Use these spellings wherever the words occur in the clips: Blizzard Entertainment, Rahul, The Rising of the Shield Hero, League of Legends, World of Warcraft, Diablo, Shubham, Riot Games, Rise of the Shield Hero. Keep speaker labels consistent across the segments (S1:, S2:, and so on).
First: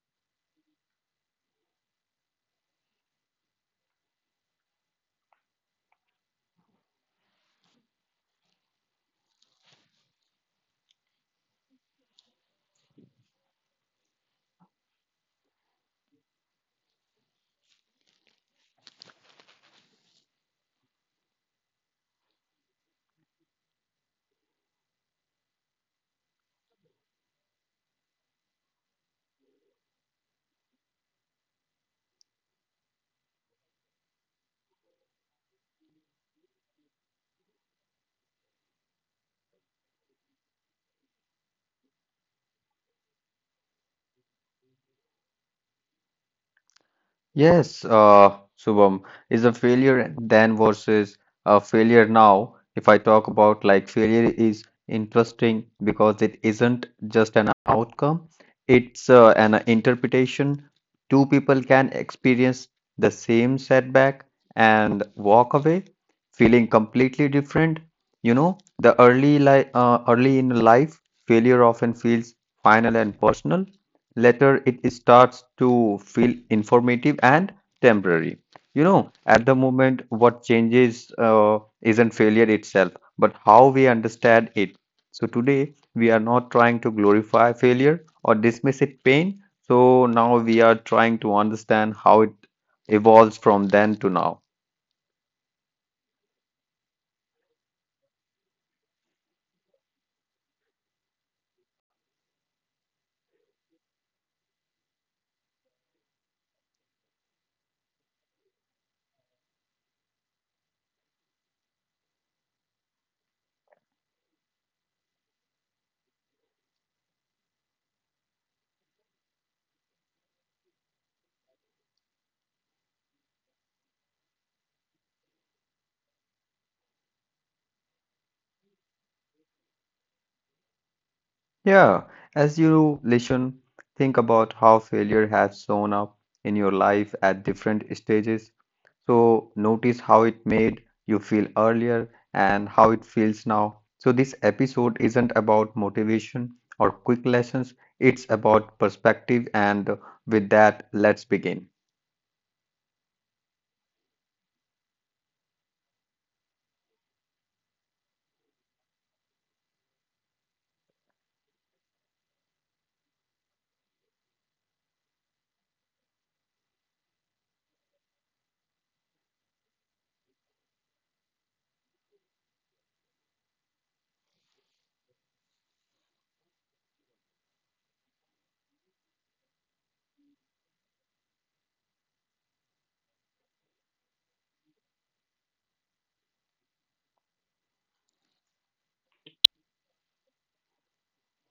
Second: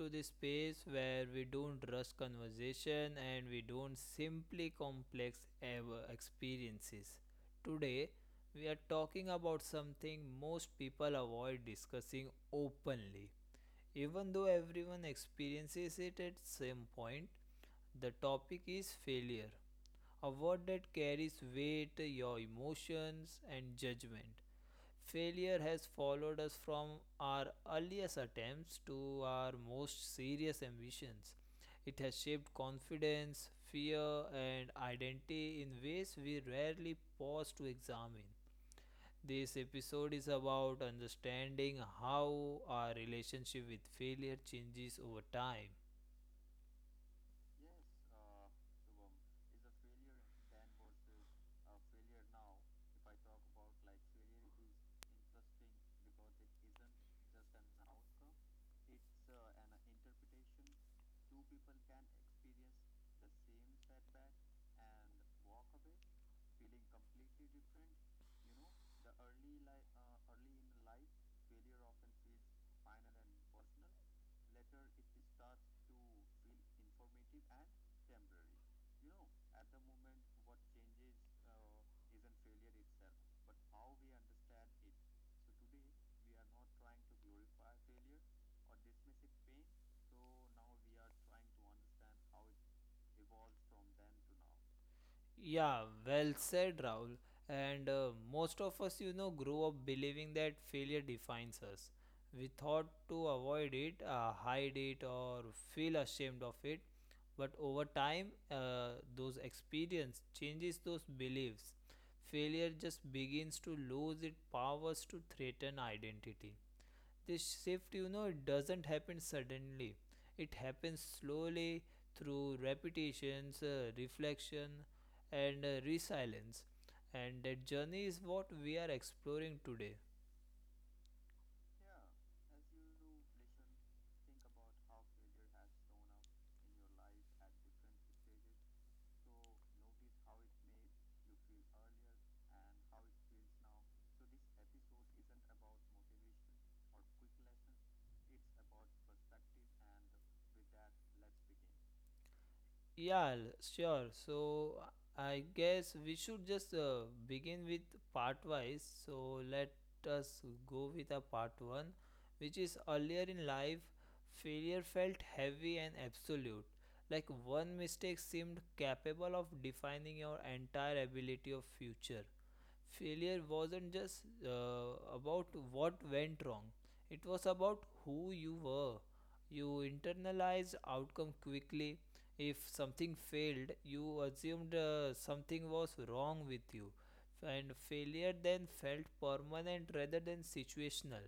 S1: to the space where we don't rush conversation and we don't simply complex ever experiences. Today, we are talking about something most people avoid discussing openly. Even though everyone experiences it at some point, the topic is failure, a word that carries weight, your emotions and judgment. Failure has followed us from our earliest attempts to our most serious ambitions. It has shaped confidence, fear, and identity in ways we rarely pause to examine. This episode is about understanding how our relationship with failure changes over time.
S2: Yes, Shubham, is a failure then versus a failure now. If I talk about, like, failure is interesting because it isn't just an outcome, it's an interpretation. Two people can experience the same setback and walk away feeling completely different. You know, the early li early in life, failure often feels final and personal. Later it starts to feel informative and temporary. You know, at the moment, what changes isn't failure itself, but how we understand it. So today, we are not trying to glorify failure or dismiss it pain. So now we are trying to understand how it evolves from then to now.
S1: Yeah, well said, Rahul. And most of us, grow up believing that failure defines us. We thought to avoid it, hide it, or feel ashamed of it. But over time, those experience changes those beliefs. Failure just begins to lose its powers to threaten identity. This shift, it doesn't happen suddenly. It happens slowly through repetitions, reflection, and resilience. And that journey is what we are exploring today.
S2: Yeah, as you listen, think about how failure has shown up in your life at different stages. So notice how it made you feel earlier and how it feels now. So this episode isn't about motivation or quick lessons, it's about perspective, and with that, let's begin.
S1: Yeah, sure. So I guess we should just begin with part wise. So let us go with a part one, which is earlier in life, failure felt heavy and absolute. Like one mistake seemed capable of defining your entire ability of future. Failure wasn't just about what went wrong; it was about who you were. You internalized outcome quickly. If something failed, you assumed something was wrong with you, and failure then felt permanent rather than situational.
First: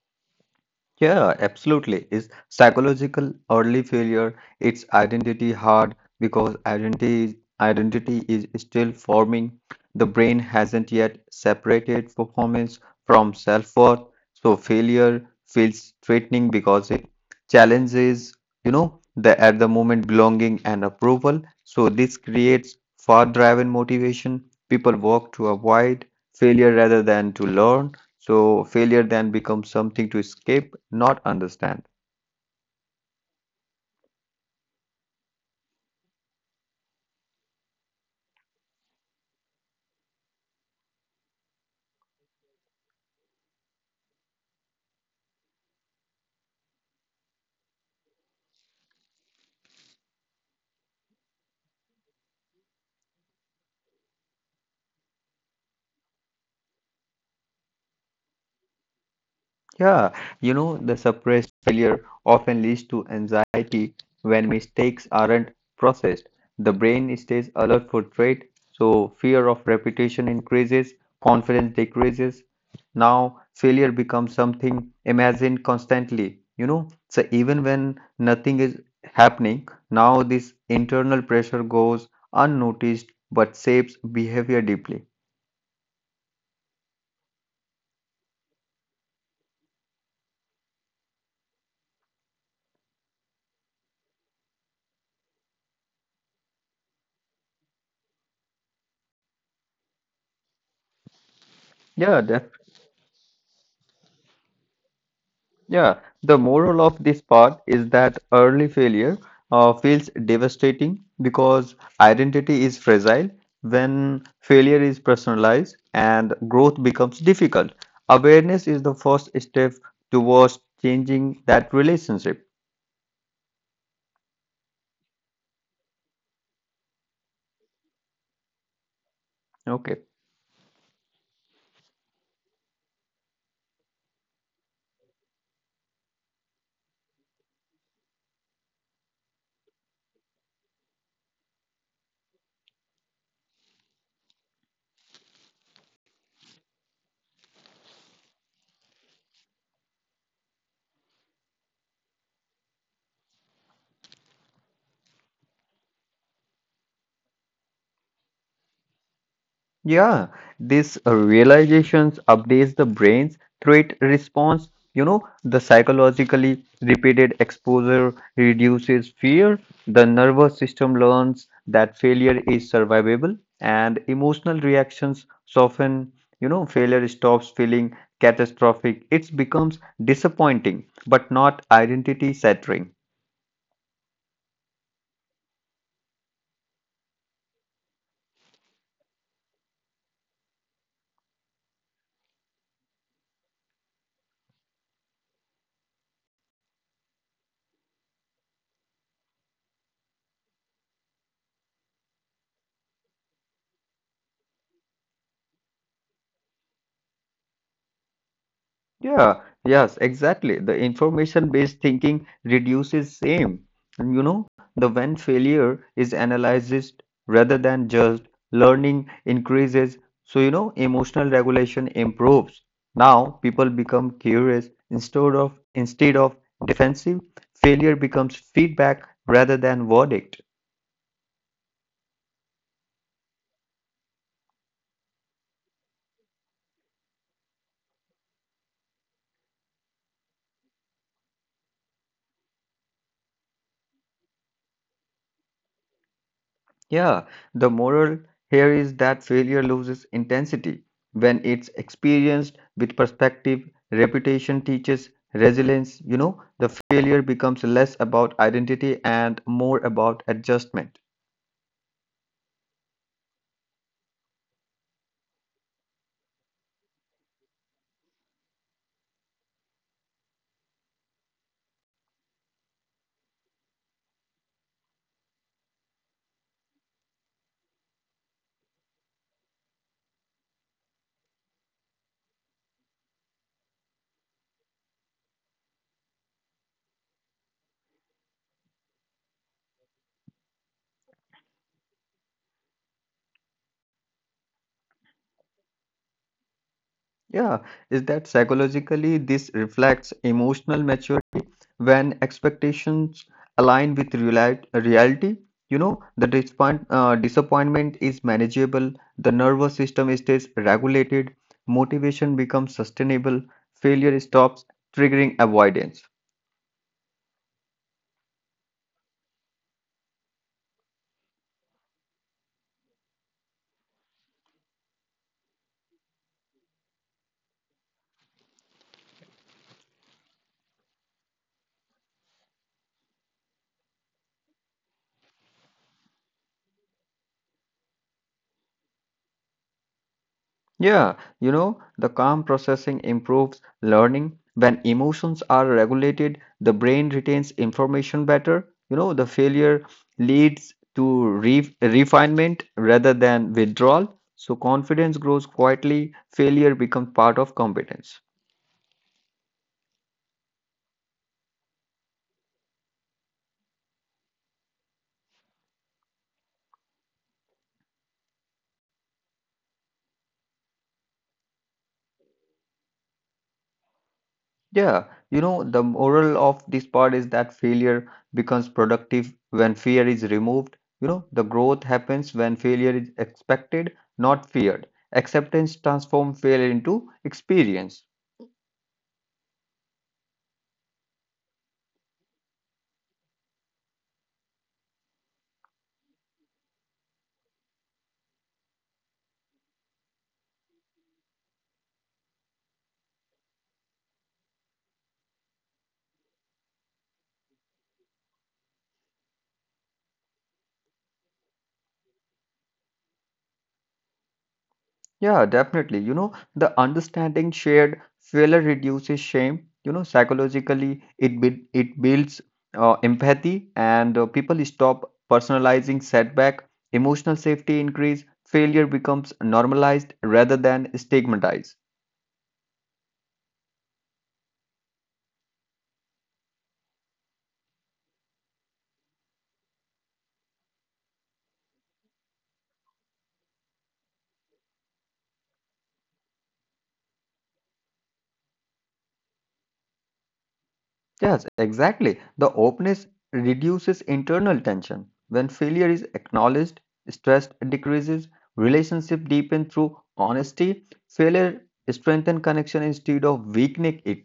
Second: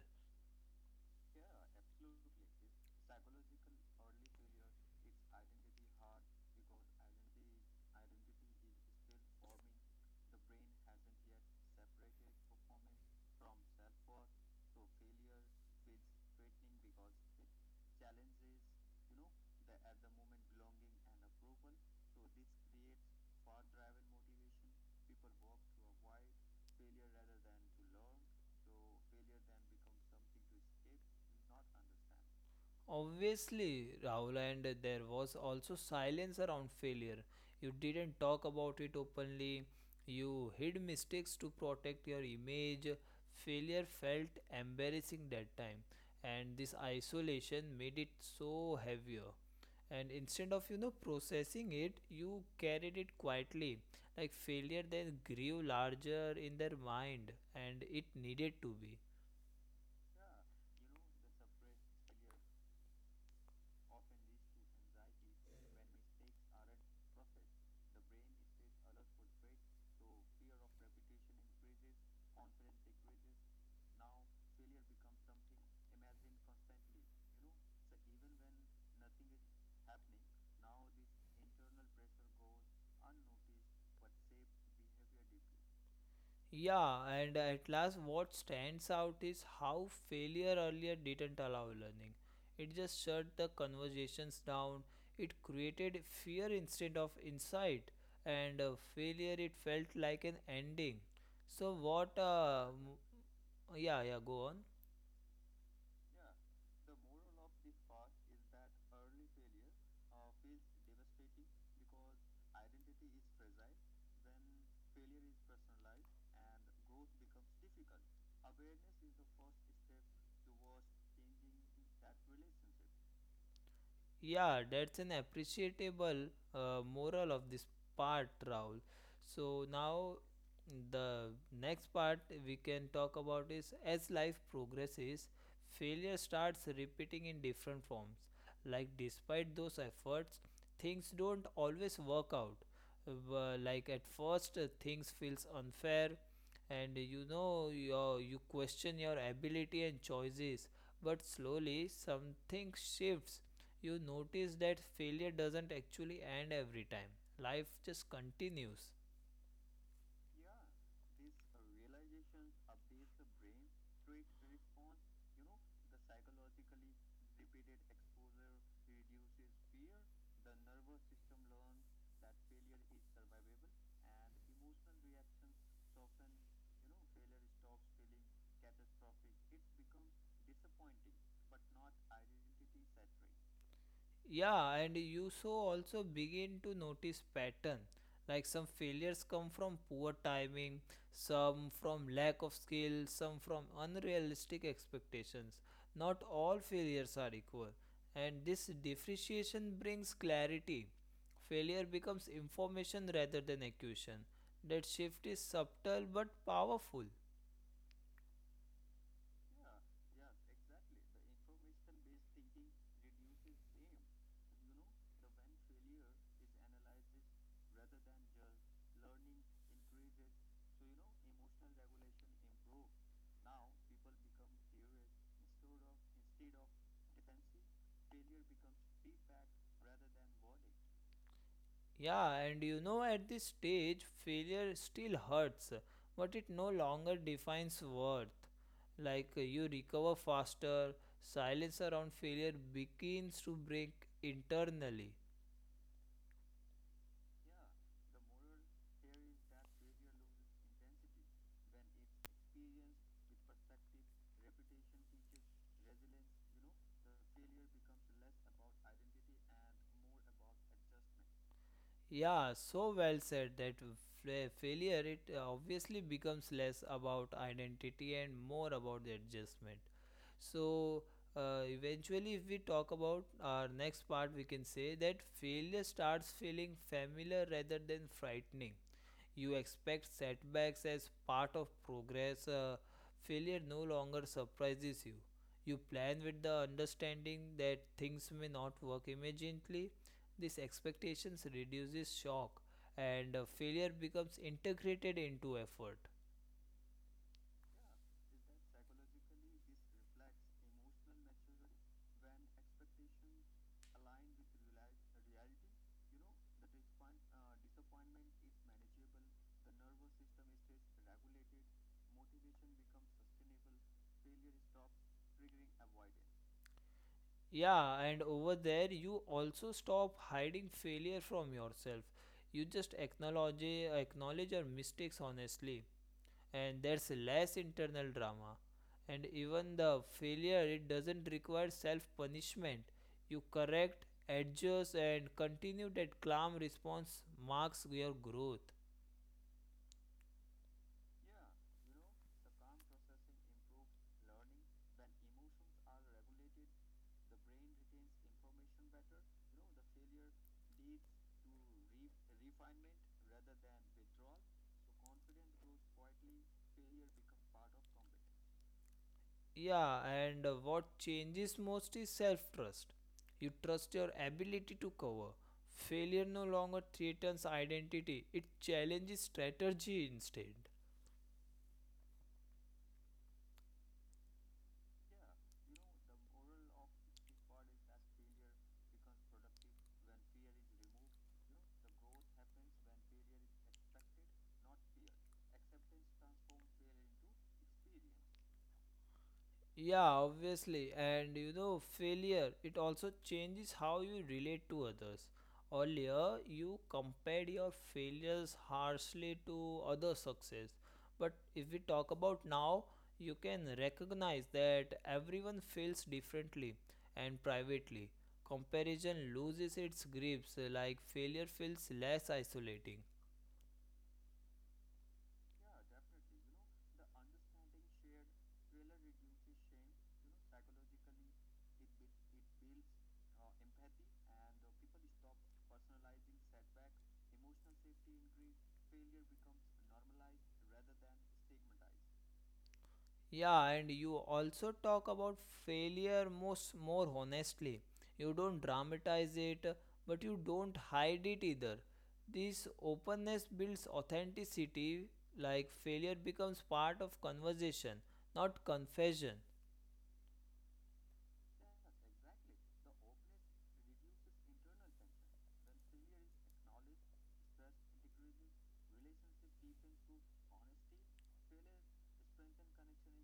S2: Yeah, absolutely. It's psychological early failure. It's identity hard because identity is still forming. The brain hasn't yet separated performance from self-worth. So failure feels threatening because it challenges, you know, the at the moment belonging and approval. So this creates far-driven motivation. People work to avoid failure rather than to learn. So failure then becomes something to escape, not understand.
S1: Obviously, Rahul, and there was also silence around failure. You didn't talk about it openly. You hid mistakes to protect your image. Failure felt embarrassing that time, and this isolation made it so heavier. And instead of processing it, you carried it quietly. Like failure then grew larger in their mind, and it needed to be.
S2: Yeah, you know, the suppressed failure often leads to anxiety when mistakes aren't processed. The brain stays alert for threat, so fear of repetition increases, confidence decreases. Now failure becomes something imagined constantly, you know. So even when nothing is happening, now this internal pressure goes unnoticed but shapes behavior deeply.
S1: Yeah, and at last, what stands out is how failure earlier didn't allow learning. It just shut the conversations down. It created fear instead of insight, and failure it felt like an ending. So what?
S2: Yeah, that,
S1: Yeah, yeah, go on.
S2: yeah. The moral of this part is that early failure feels devastating because identity is fragile when failure is personalized and growth becomes difficult. Awareness is the first step towards changing that relationship.
S1: Yeah, that's an appreciable moral of this part, Raul. So
S2: Okay.
S1: now the next part we can talk about is, as life progresses, failure starts repeating in different forms. Like despite those efforts, things don't always work out. Like at first things feels unfair, and you question your ability and choices, but slowly something shifts. You notice that failure doesn't actually end every time; life just continues.
S2: Yeah, this realizations updates the brain's threat response. You know, the psychologically repeated exposure reduces fear. The nervous system learns that failure is survivable, and emotional reactions soften. You know, failure stops feeling catastrophic. It becomes disappointing, but not identity shattering.
S1: Yeah, and you so also begin to notice pattern. Like some failures come from poor timing, some from lack of skill, some from unrealistic expectations. Not all failures are equal, and this differentiation brings clarity. Failure becomes information rather than accusation. That shift is subtle but powerful.
S2: Yeah, yes, exactly. The information-based thinking reduces shame. And you know, the when failure is analyzed rather than just learning increases. So, you know, emotional regulation improves. Now people become curious instead of defensive. Failure becomes feedback rather than verdict.
S1: Yeah, and at this stage, failure still hurts, but it no longer defines worth. Like you recover faster, silence around failure begins to break internally.
S2: Yeah, the moral here is that failure loses intensity when it's experienced with perspective. Reputation teaches resilience. You know, the failure becomes less about identity and more about adjustment.
S1: Yeah, so well said that failure, it obviously becomes less about identity and more about the adjustment. So, eventually, if we talk about our next part, we can say that failure starts feeling familiar rather than frightening. You expect setbacks as part of progress. Failure no longer surprises you. You plan with the understanding that things may not work immediately. This expectations reduces shock, and failure becomes integrated into effort.
S2: Yeah, is that psychologically this reflects emotional maturity? When expectations align with reality, you know, the disappoint, disappointment is manageable, the nervous system stays regulated, motivation becomes sustainable, failure stops triggering avoidance.
S1: Yeah, and over there, you also stop hiding failure from yourself. You just acknowledge your mistakes honestly, and there's less internal drama. And even the failure, it doesn't require self punishment. You correct, adjust, and continue that calm response marks your growth.
S2: Yeah, you know, the calm processing improves learning. When emotions are regulated, the brain retains information better. You know, the failure leads to re refinement rather than withdrawal. So confidence grows quietly, failure becomes part of competence.
S1: Yeah, and what changes most is self trust. You trust your ability to cover. Failure no longer threatens identity, it challenges strategy instead.
S2: Yeah, you know, the moral of this part is that failure becomes productive when fear is removed. You know, the growth happens when failure is expected, not feared. Acceptance transforms failure into experience.
S1: Yeah, obviously. And failure, it also changes how you relate to others. Earlier, you compared your failures harshly to other success. But if we talk about now, you can recognize that everyone feels differently and privately. Comparison loses its grips, like failure feels less isolating.
S2: Yeah, definitely. You know, the understanding shared failure reduces shame. You know, psychologically, it builds empathy, and people stop personalizing setback. Emotional safety increase. Failure becomes normalized rather than stigmatized.
S1: Yeah, and you also talk about failure most more honestly. You don't dramatize it, but you don't hide it either. This openness builds authenticity, like failure becomes part of conversation, not confession.
S2: Yes, exactly. The openness reduces internal tension. When failure is acknowledged, stress decreases. Relationship deepen through honesty. Failure strengthen connection instead of weakening it.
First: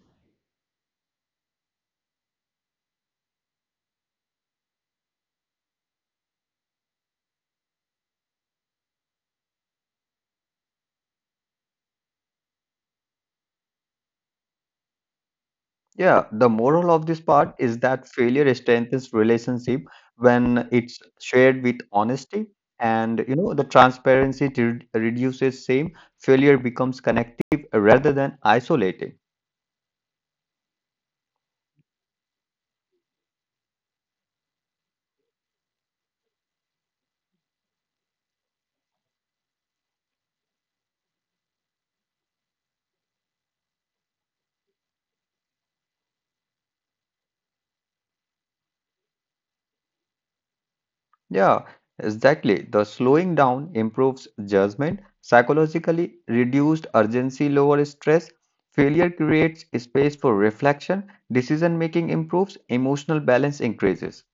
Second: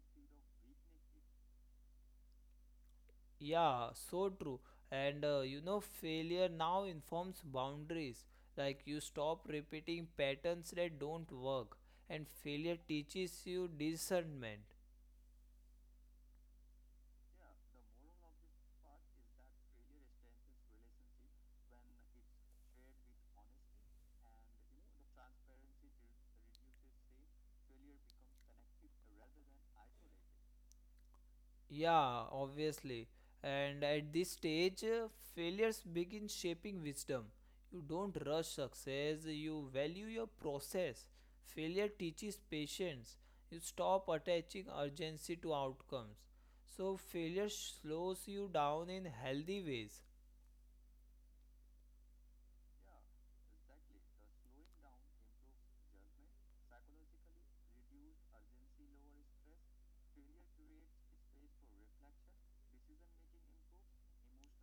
S1: Yeah, so true. And failure now informs boundaries. Like you stop repeating patterns that don't work, and failure teaches you discernment.
S2: Yeah, the moral of this part is that failure strengthens relationship when it's shared with honesty, and you know the transparency to reduces shame. Failure becomes connective rather than isolating.
S1: Yeah, obviously. And at this stage, failures begin shaping wisdom. You don't rush success, you value your process. Failure teaches patience. You stop attaching urgency to outcomes. So, failure slows you down in healthy ways.
S2: Yeah, exactly. The slowing down improves judgment, psychologically reduced urgency, lower stress. Failure creates space for reflection, decision making improves, emotional balance increases.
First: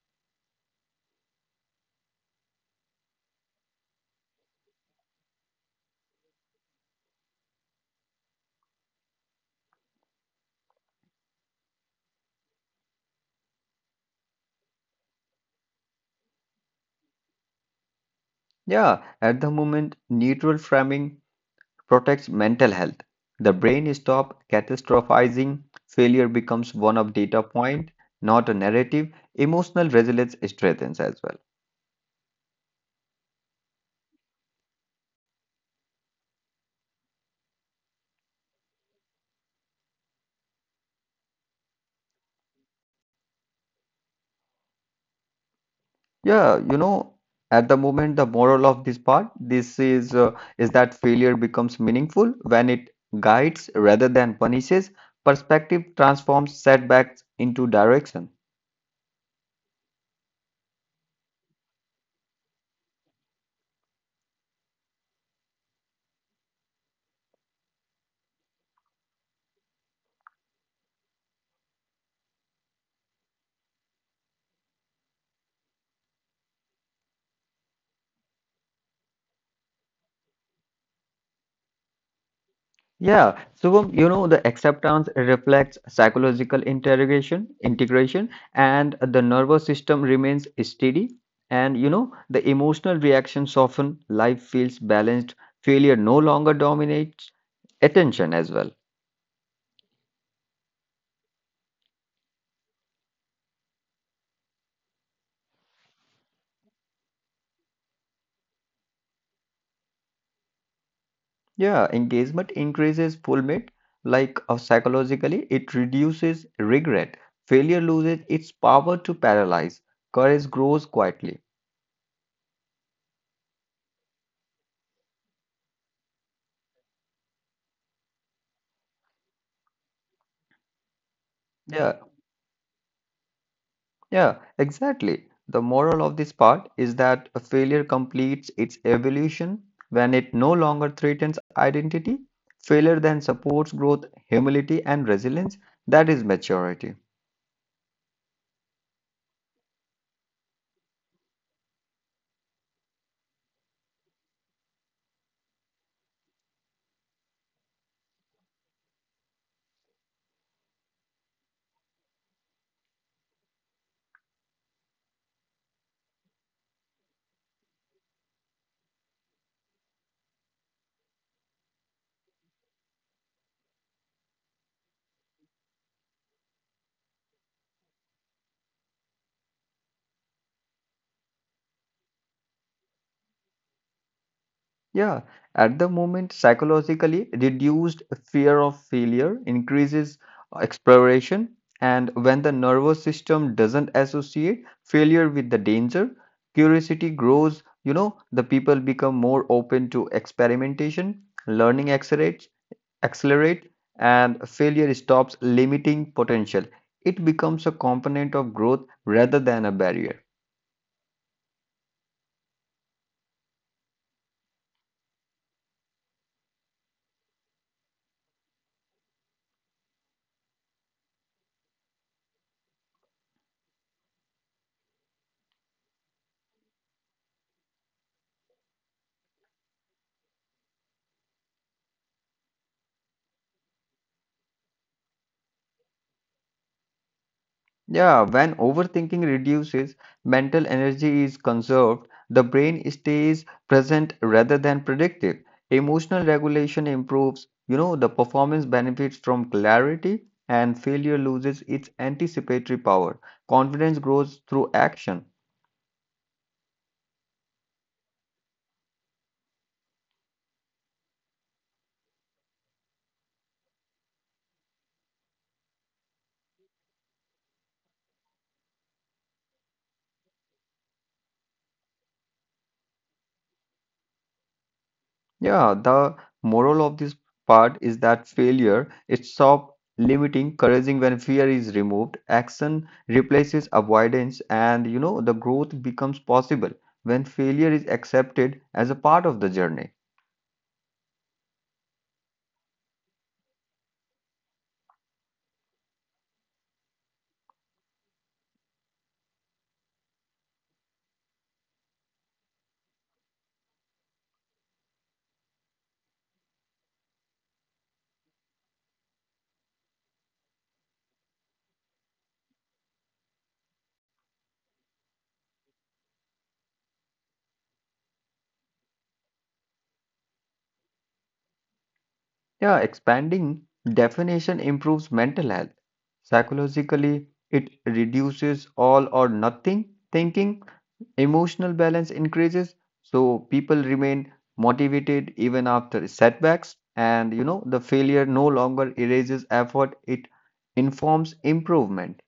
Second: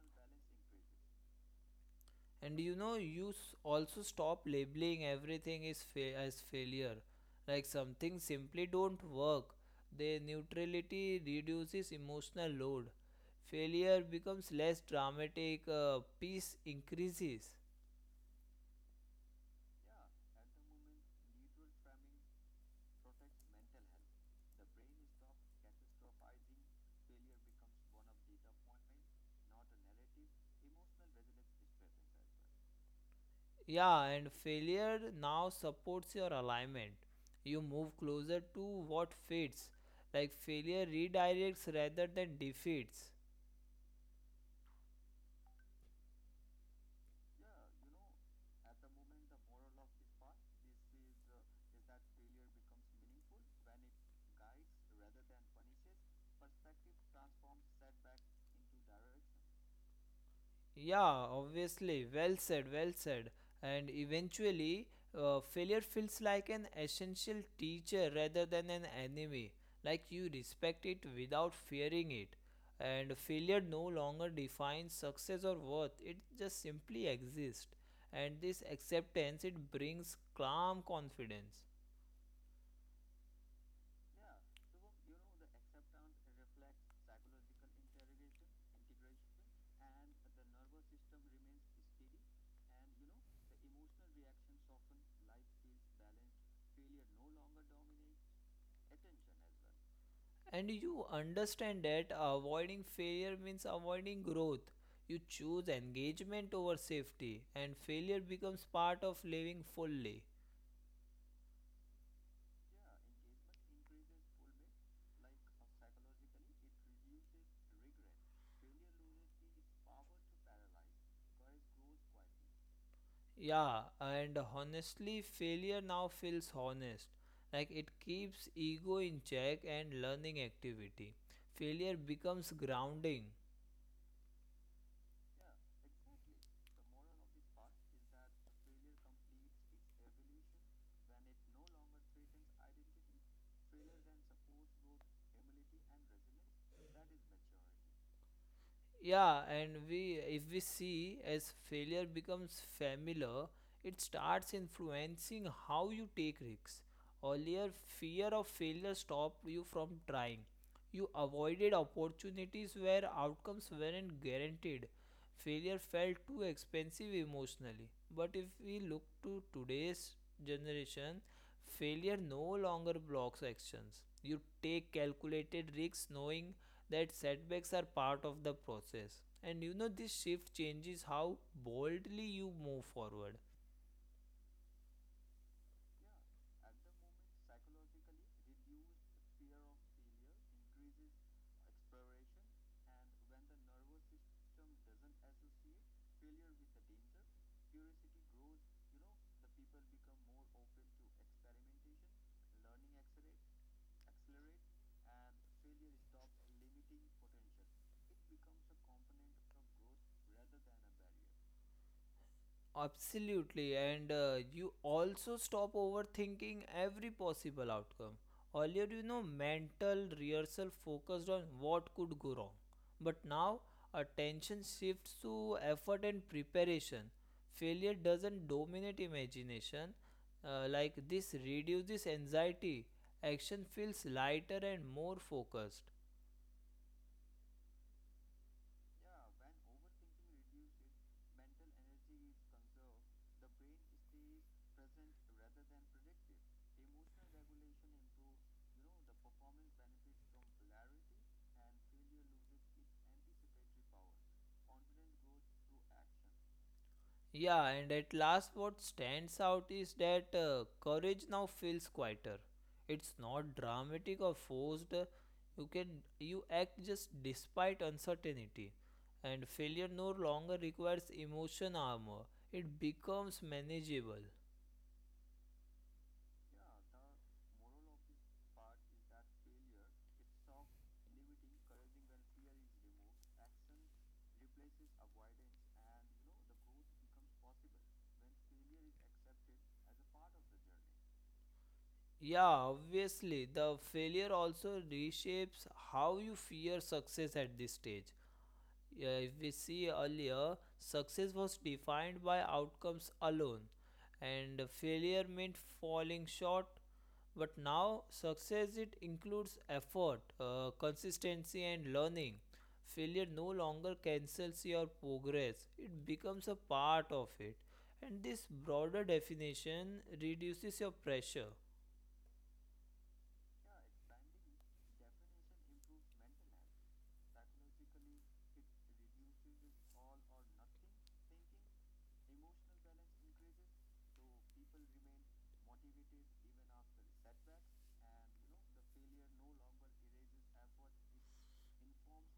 S1: And you also stop labeling everything is as failure. Like some things simply don't work. Their neutrality reduces emotional load. Failure becomes less dramatic, peace increases.
S2: Yeah, at the moment, neutral framing protects mental health. The brain stops catastrophizing. Failure becomes one of data point, not a narrative. Emotional resilience strengthens as well.
S1: Yeah, and failure now supports your alignment. You move closer to what fits. Like failure redirects rather than defeats.
S2: Yeah, you know, at the moment, the moral of this part, this is that failure becomes meaningful when it guides rather than punishes. Perspective transforms setbacks into direction.
S1: Yeah, obviously. Well said, well said. And eventually, failure feels like an essential teacher rather than an enemy. Like you respect it without fearing it. And failure no longer defines success or worth, it just simply exists. And this acceptance, it brings calm confidence.
S2: Yeah, so you know the acceptance reflects psychological interrogation, integration, and the nervous system remains steady. And you know the emotional reaction soften, life feels balanced, failure no longer dominates attention as well.
S1: And you understand that avoiding failure means avoiding growth. You choose engagement over safety, and failure becomes part of living fully.
S2: Yeah, engagement increases fulfillment, like psychologically, it reduces regret. Failure loses its power to paralyze. Courage grows quietly.
S1: Yeah, and honestly, failure now feels honest. Like it keeps ego in check and learning activity. Failure
S2: Yeah,
S1: becomes grounding.
S2: Yeah, exactly. The moral of this part is that a failure completes its evolution when it no longer threatens identity. Failure then supports growth, humility, and resilience. That is maturity.
S1: Yeah, and we if we see as failure becomes familiar, it starts influencing how you take risks. Earlier, fear of failure stopped you from trying. You avoided opportunities where outcomes weren't guaranteed. Failure felt too expensive emotionally. But if we look to today's generation, failure no longer blocks actions. You take calculated risks knowing that setbacks are part of the process. And this shift changes how boldly you move forward.
S2: Yeah, at the moment, psychologically, reduced fear of failure increases exploration, and when the nervous system doesn't associate failure with the danger, curiosity grows. You know, the people become more open to experimentation, learning accelerates, accelerate, and failure stops limiting potential. It becomes a component of growth rather than a barrier.
S1: Absolutely, and you also stop overthinking every possible outcome. Earlier, mental rehearsal focused on what could go wrong, but now attention shifts to effort and preparation. Failure doesn't dominate imagination, like this reduces anxiety. Action feels lighter and more focused.
S2: Yeah, when overthinking reduces, mental energy is conserved, the brain stays present rather than predictive. Emotional regulation improves, you know, the performance benefits from clarity, and failure loses its anticipatory power. Confidence grows through action.
S1: Yeah, and at last, what stands out is that courage now feels quieter. It's not dramatic or forced. You can you act just despite uncertainty, and failure no longer requires emotion armor. It becomes manageable.
S2: Yeah, the moral of this part is that failure is stop limiting, couraging when fear is removed. Action replaces avoidance, and you know, the growth becomes possible when failure is accepted as a part of the journey.
S1: Yeah, obviously, the failure also reshapes how you fear success at this stage. Yeah, if we see earlier, success was defined by outcomes alone, and failure meant falling short. But now, success it includes effort, consistency, and learning. Failure no longer cancels your progress; it becomes a part of it, and this broader definition reduces your pressure.
S2: Yeah, expanding definition improves mental health. Psychologically, it reduces all or nothing thinking. Emotional balance increases, so people remain motivated even after setbacks. And you know, the failure no longer erases effort, it informs improvement.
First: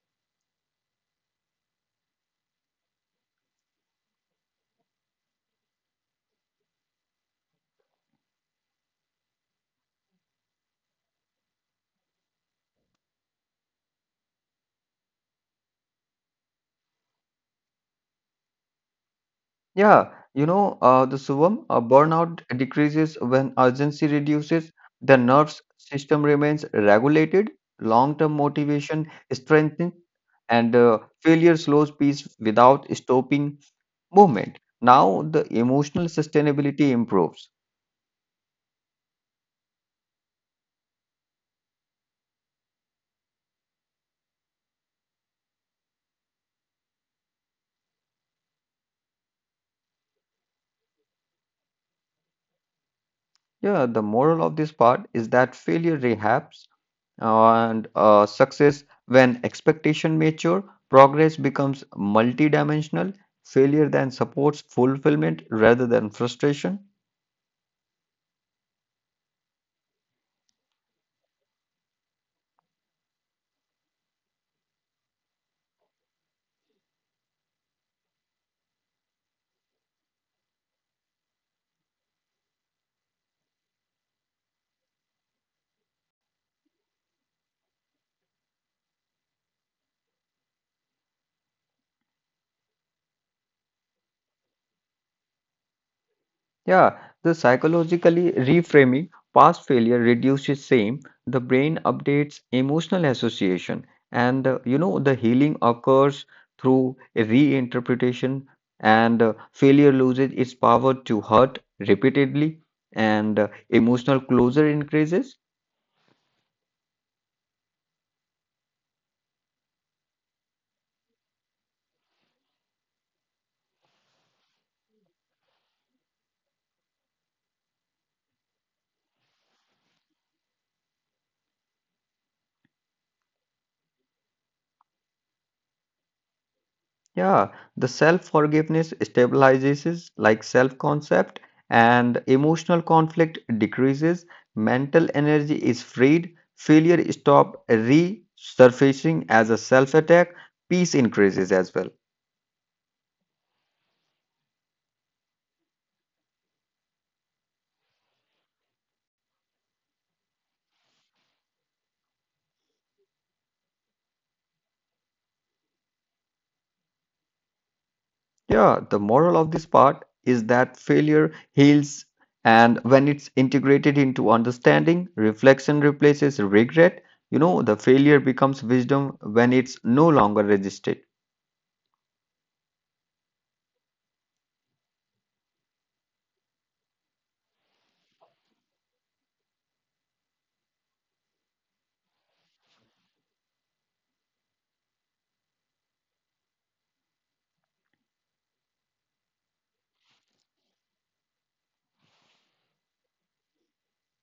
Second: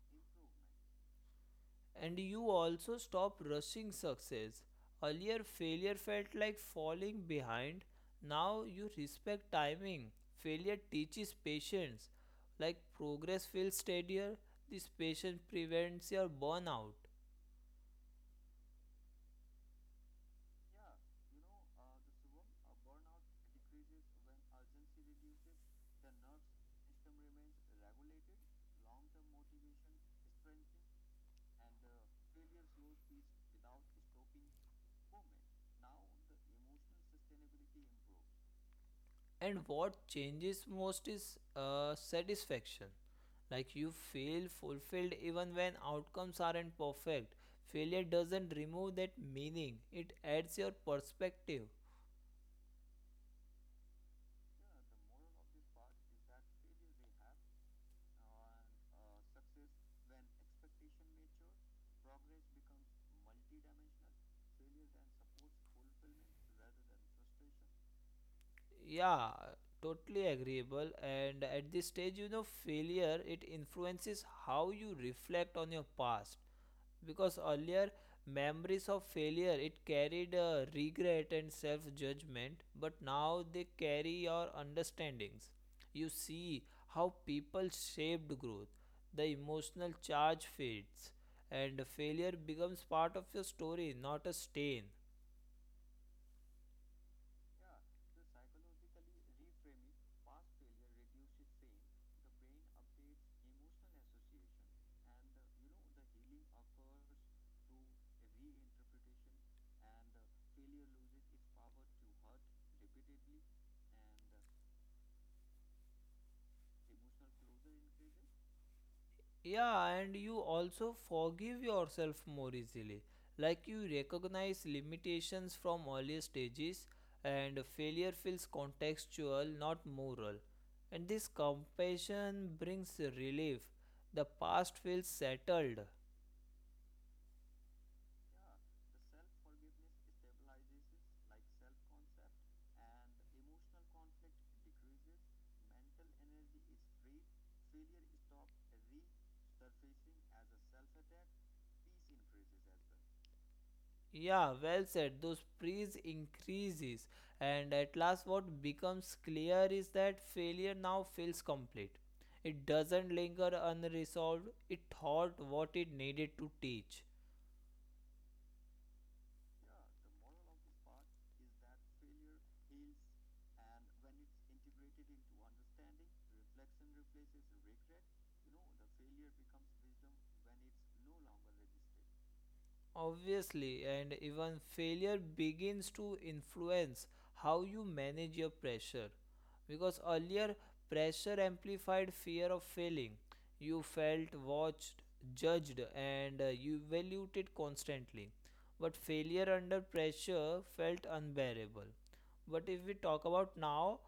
S1: And you also stop rushing success. Earlier, failure felt like falling behind. Now you respect timing. Failure teaches patience. Like progress feels steadier, this patience prevents your burnout.
S2: Yeah, you know, the Suvam, burnout decreases when urgency reduces, the nerves system remains regulated, long-term motivation strengthens, and failure slows peace without stopping movement. Now the emotional sustainability improves.
S1: And what changes most is satisfaction. Like you feel fulfilled even when outcomes aren't perfect. Failure doesn't remove that meaning, it adds your perspective.
S2: Yeah, the moral of this part is that failure rehabs and success, when expectation mature, progress becomes multidimensional. Failure then supports fulfillment rather than frustration.
S1: Yeah, totally agreeable. And at this stage, failure it influences how you reflect on your past, because earlier memories of failure it carried regret and self judgment, but now they carry your understandings. You see how people shaped growth. The emotional charge fades, and failure becomes part of your story, not a stain.
S2: Yeah, the psychologically reframing past failure reduces shame. The brain updates emotional association, and you know the healing occurs through a reinterpretation. And failure loses its power to hurt repeatedly, and emotional closure increases.
S1: Yeah, and you also forgive yourself more easily. Like you recognize limitations from earlier stages, and failure feels contextual, not moral. And this compassion brings relief. The past feels settled.
S2: Yeah, the self-forgiveness stabilizes like self-concept and emotional conflict decreases, mental energy is freed, failure stop resurfacing as a self-attack, peace increases as well.
S1: Yeah, well said. Those praise increases, and at last, what becomes clear is that failure now feels complete. It doesn't linger unresolved. It taught what it needed to teach.
S2: Yeah, the moral of this part is that failure heals, and when it's integrated into understanding, reflection replaces regret. You know, the failure becomes wisdom when it's no longer resisted.
S1: Obviously, and even failure begins to influence how you manage your pressure. Because earlier, pressure amplified fear of failing. You felt watched, judged, and you evaluated constantly. But failure under pressure felt unbearable. But if we talk about now,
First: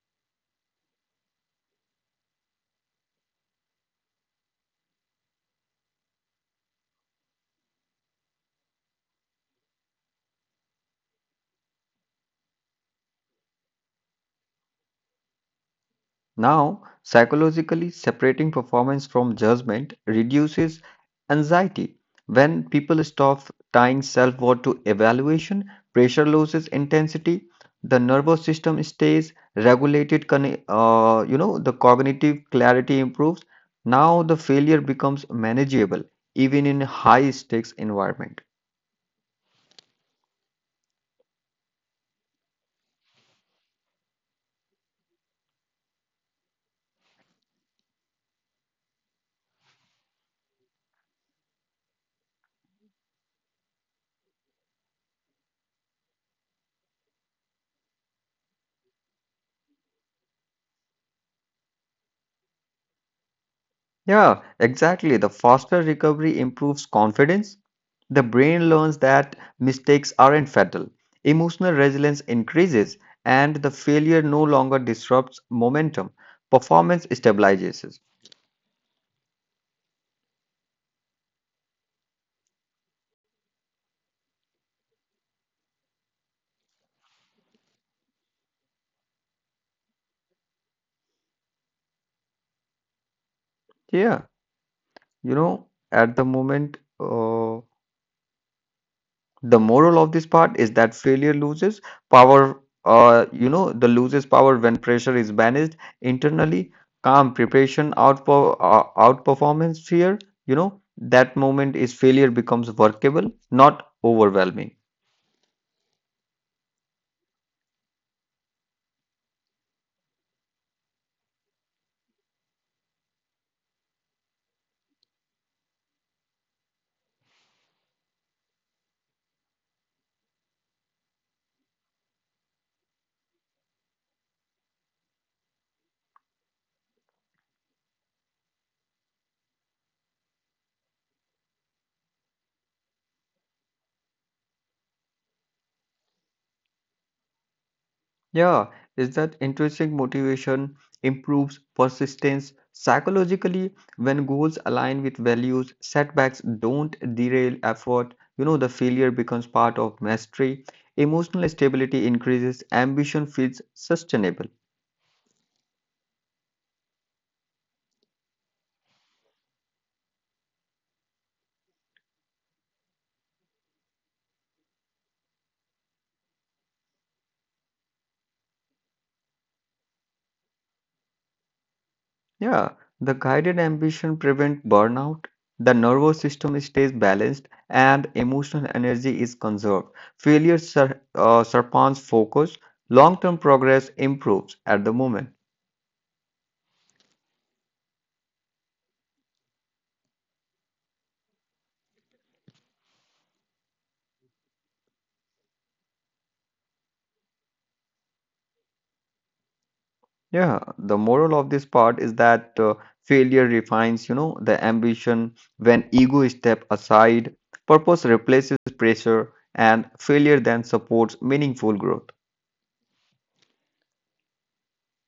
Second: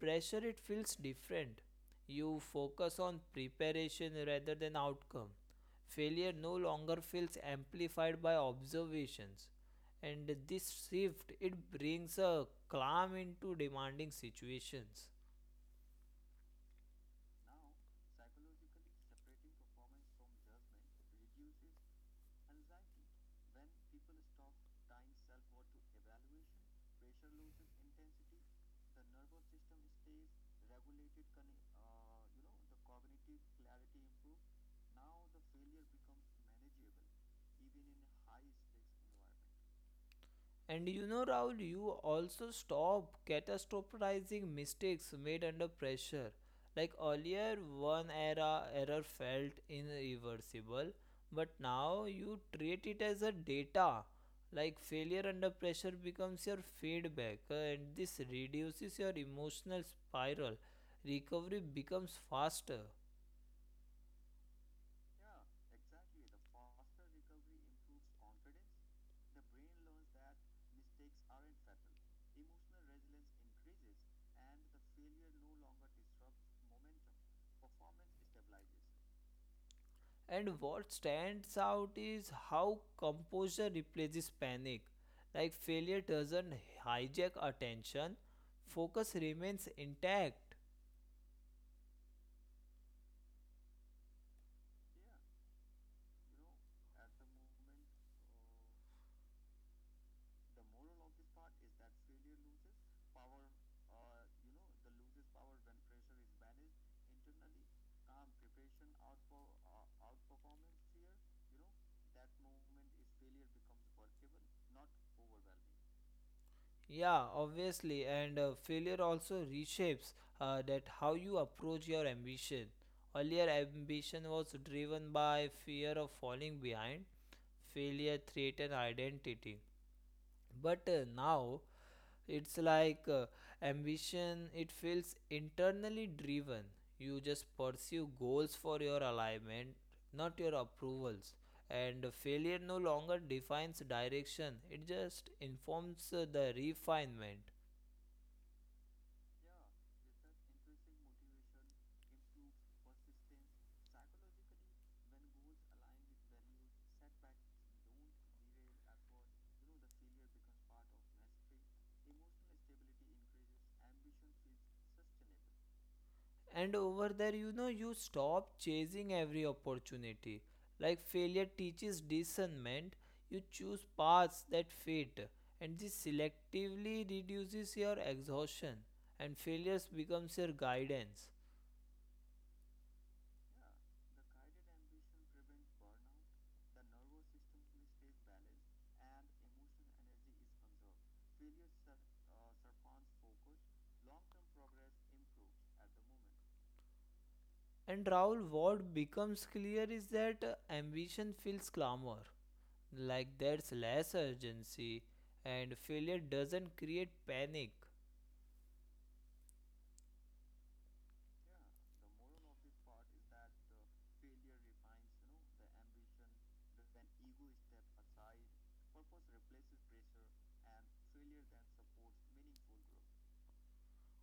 S1: pressure it feels different. You focus on preparation rather than outcome. Failure no longer feels amplified by observations, and this shift it brings a calm into demanding situations.
S2: Now, psychologically separating performance from judgment reduces anxiety. When people stop tying self worth to evaluation, pressure loses intensity, the nervous system stays regulated, you know, the cognitive clarity improves. Now, the failure becomes manageable, even in high stakes environment.
S1: And Rahul, you also stop catastrophizing mistakes made under pressure. Like earlier, one era error felt irreversible, but now you treat it as a data. Like failure under pressure becomes your feedback, and this reduces your emotional spiral. Recovery becomes faster.
S2: Yeah, exactly. The faster recovery improves confidence. The brain learns that mistakes aren't fatal. Emotional resilience increases, and the failure no longer disrupts momentum. Performance stabilizes.
S1: And what stands out is how composure replaces panic. Like failure doesn't hijack attention, focus remains intact.
S2: Yeah, you know, at the moment, the moral of this part is that failure loses power, you know, the loses power when pressure is managed internally, calm preparation outperformance fear, you know, that moment is failure becomes workable, not overwhelming.
S1: Yeah, obviously, and failure also reshapes that how you approach your ambition. Earlier, ambition was driven by fear of falling behind. Failure threatened identity. But now it's like ambition it feels internally driven. You just pursue goals for your alignment, not your approvals, and failure no longer defines direction. It just informs the refinement.
S2: Yeah, is that intrinsic motivation improves persistence psychologically when goals align with values, setbacks don't derail effort. You know, the failure becomes part of mastery. Emotional stability increases, ambition feels sustainable.
S1: And over there, you stop chasing every opportunity. Like failure teaches discernment, you choose paths that fit, and this selectively reduces your exhaustion, and failures becomes your guidance.
S2: Yeah, the guided ambition prevents burnout. The nervous system stays balanced and emotional energy is conserved. Failure surpasses focus. Long-term progress improves at the moment.
S1: And Rahul, what becomes clear is that ambition feels calmer, like there's less urgency, and failure doesn't create panic.
S2: Yeah, the moral of this part is that failure refines, you know, the ambition when ego step aside, purpose replaces pressure, and failure then supports meaningful growth.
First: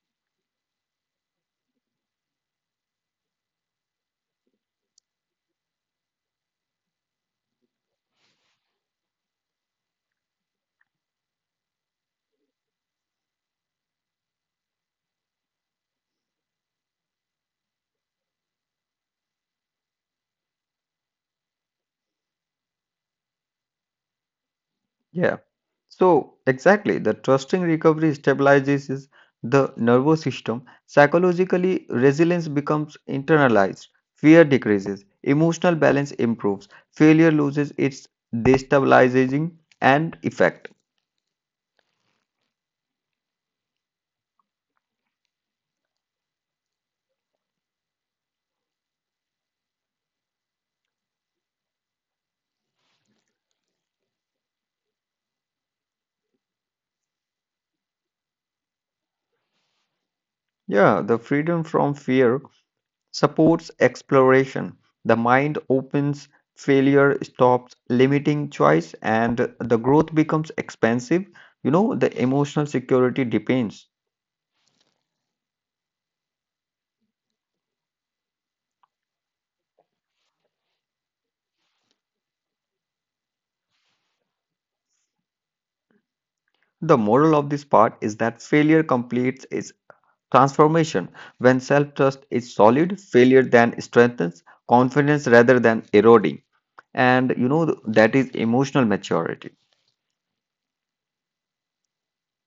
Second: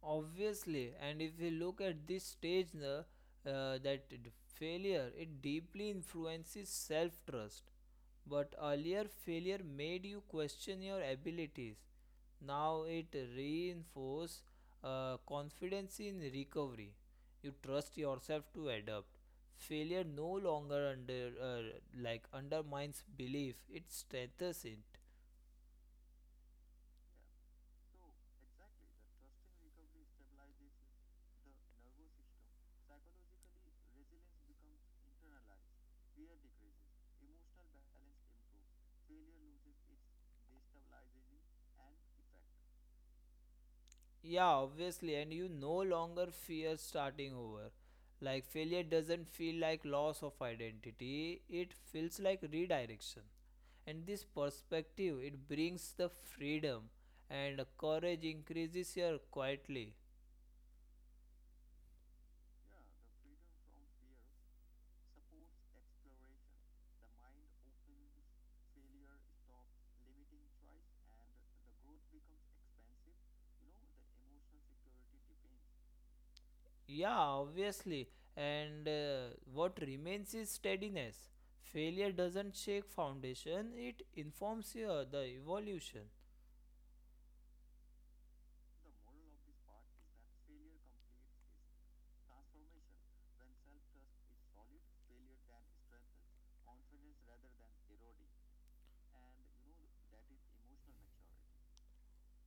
S1: Obviously, and if we look at this stage, failure it deeply influences self trust. But earlier, failure made you question your abilities. Now it reinforces confidence in recovery. You trust yourself to adapt. Failure no longer undermines belief; it strengthens it.
S2: Yeah. So exactly, the trusting recovery stabilizes the nervous system. Psychologically, resilience becomes internalized, fear decreases, emotional balance improves, failure loses its destabilizing and effect.
S1: Yeah, obviously, and you no longer fear starting over. Like failure doesn't feel like loss of identity, it feels like redirection. And this perspective, it brings the freedom and courage increases here quietly.
S2: Yeah, the freedom from fear supports exploration. The mind opens, failure stops limiting choice, and the growth becomes expansive. You know, the emotional security depends.
S1: Yeah, obviously, and what remains is steadiness. Failure doesn't shake foundation, it informs here the evolution.
S2: The moral of this part is that failure completes its transformation. When self trust is solid, failure then strengthens confidence rather than eroding. And you know, that is emotional maturity.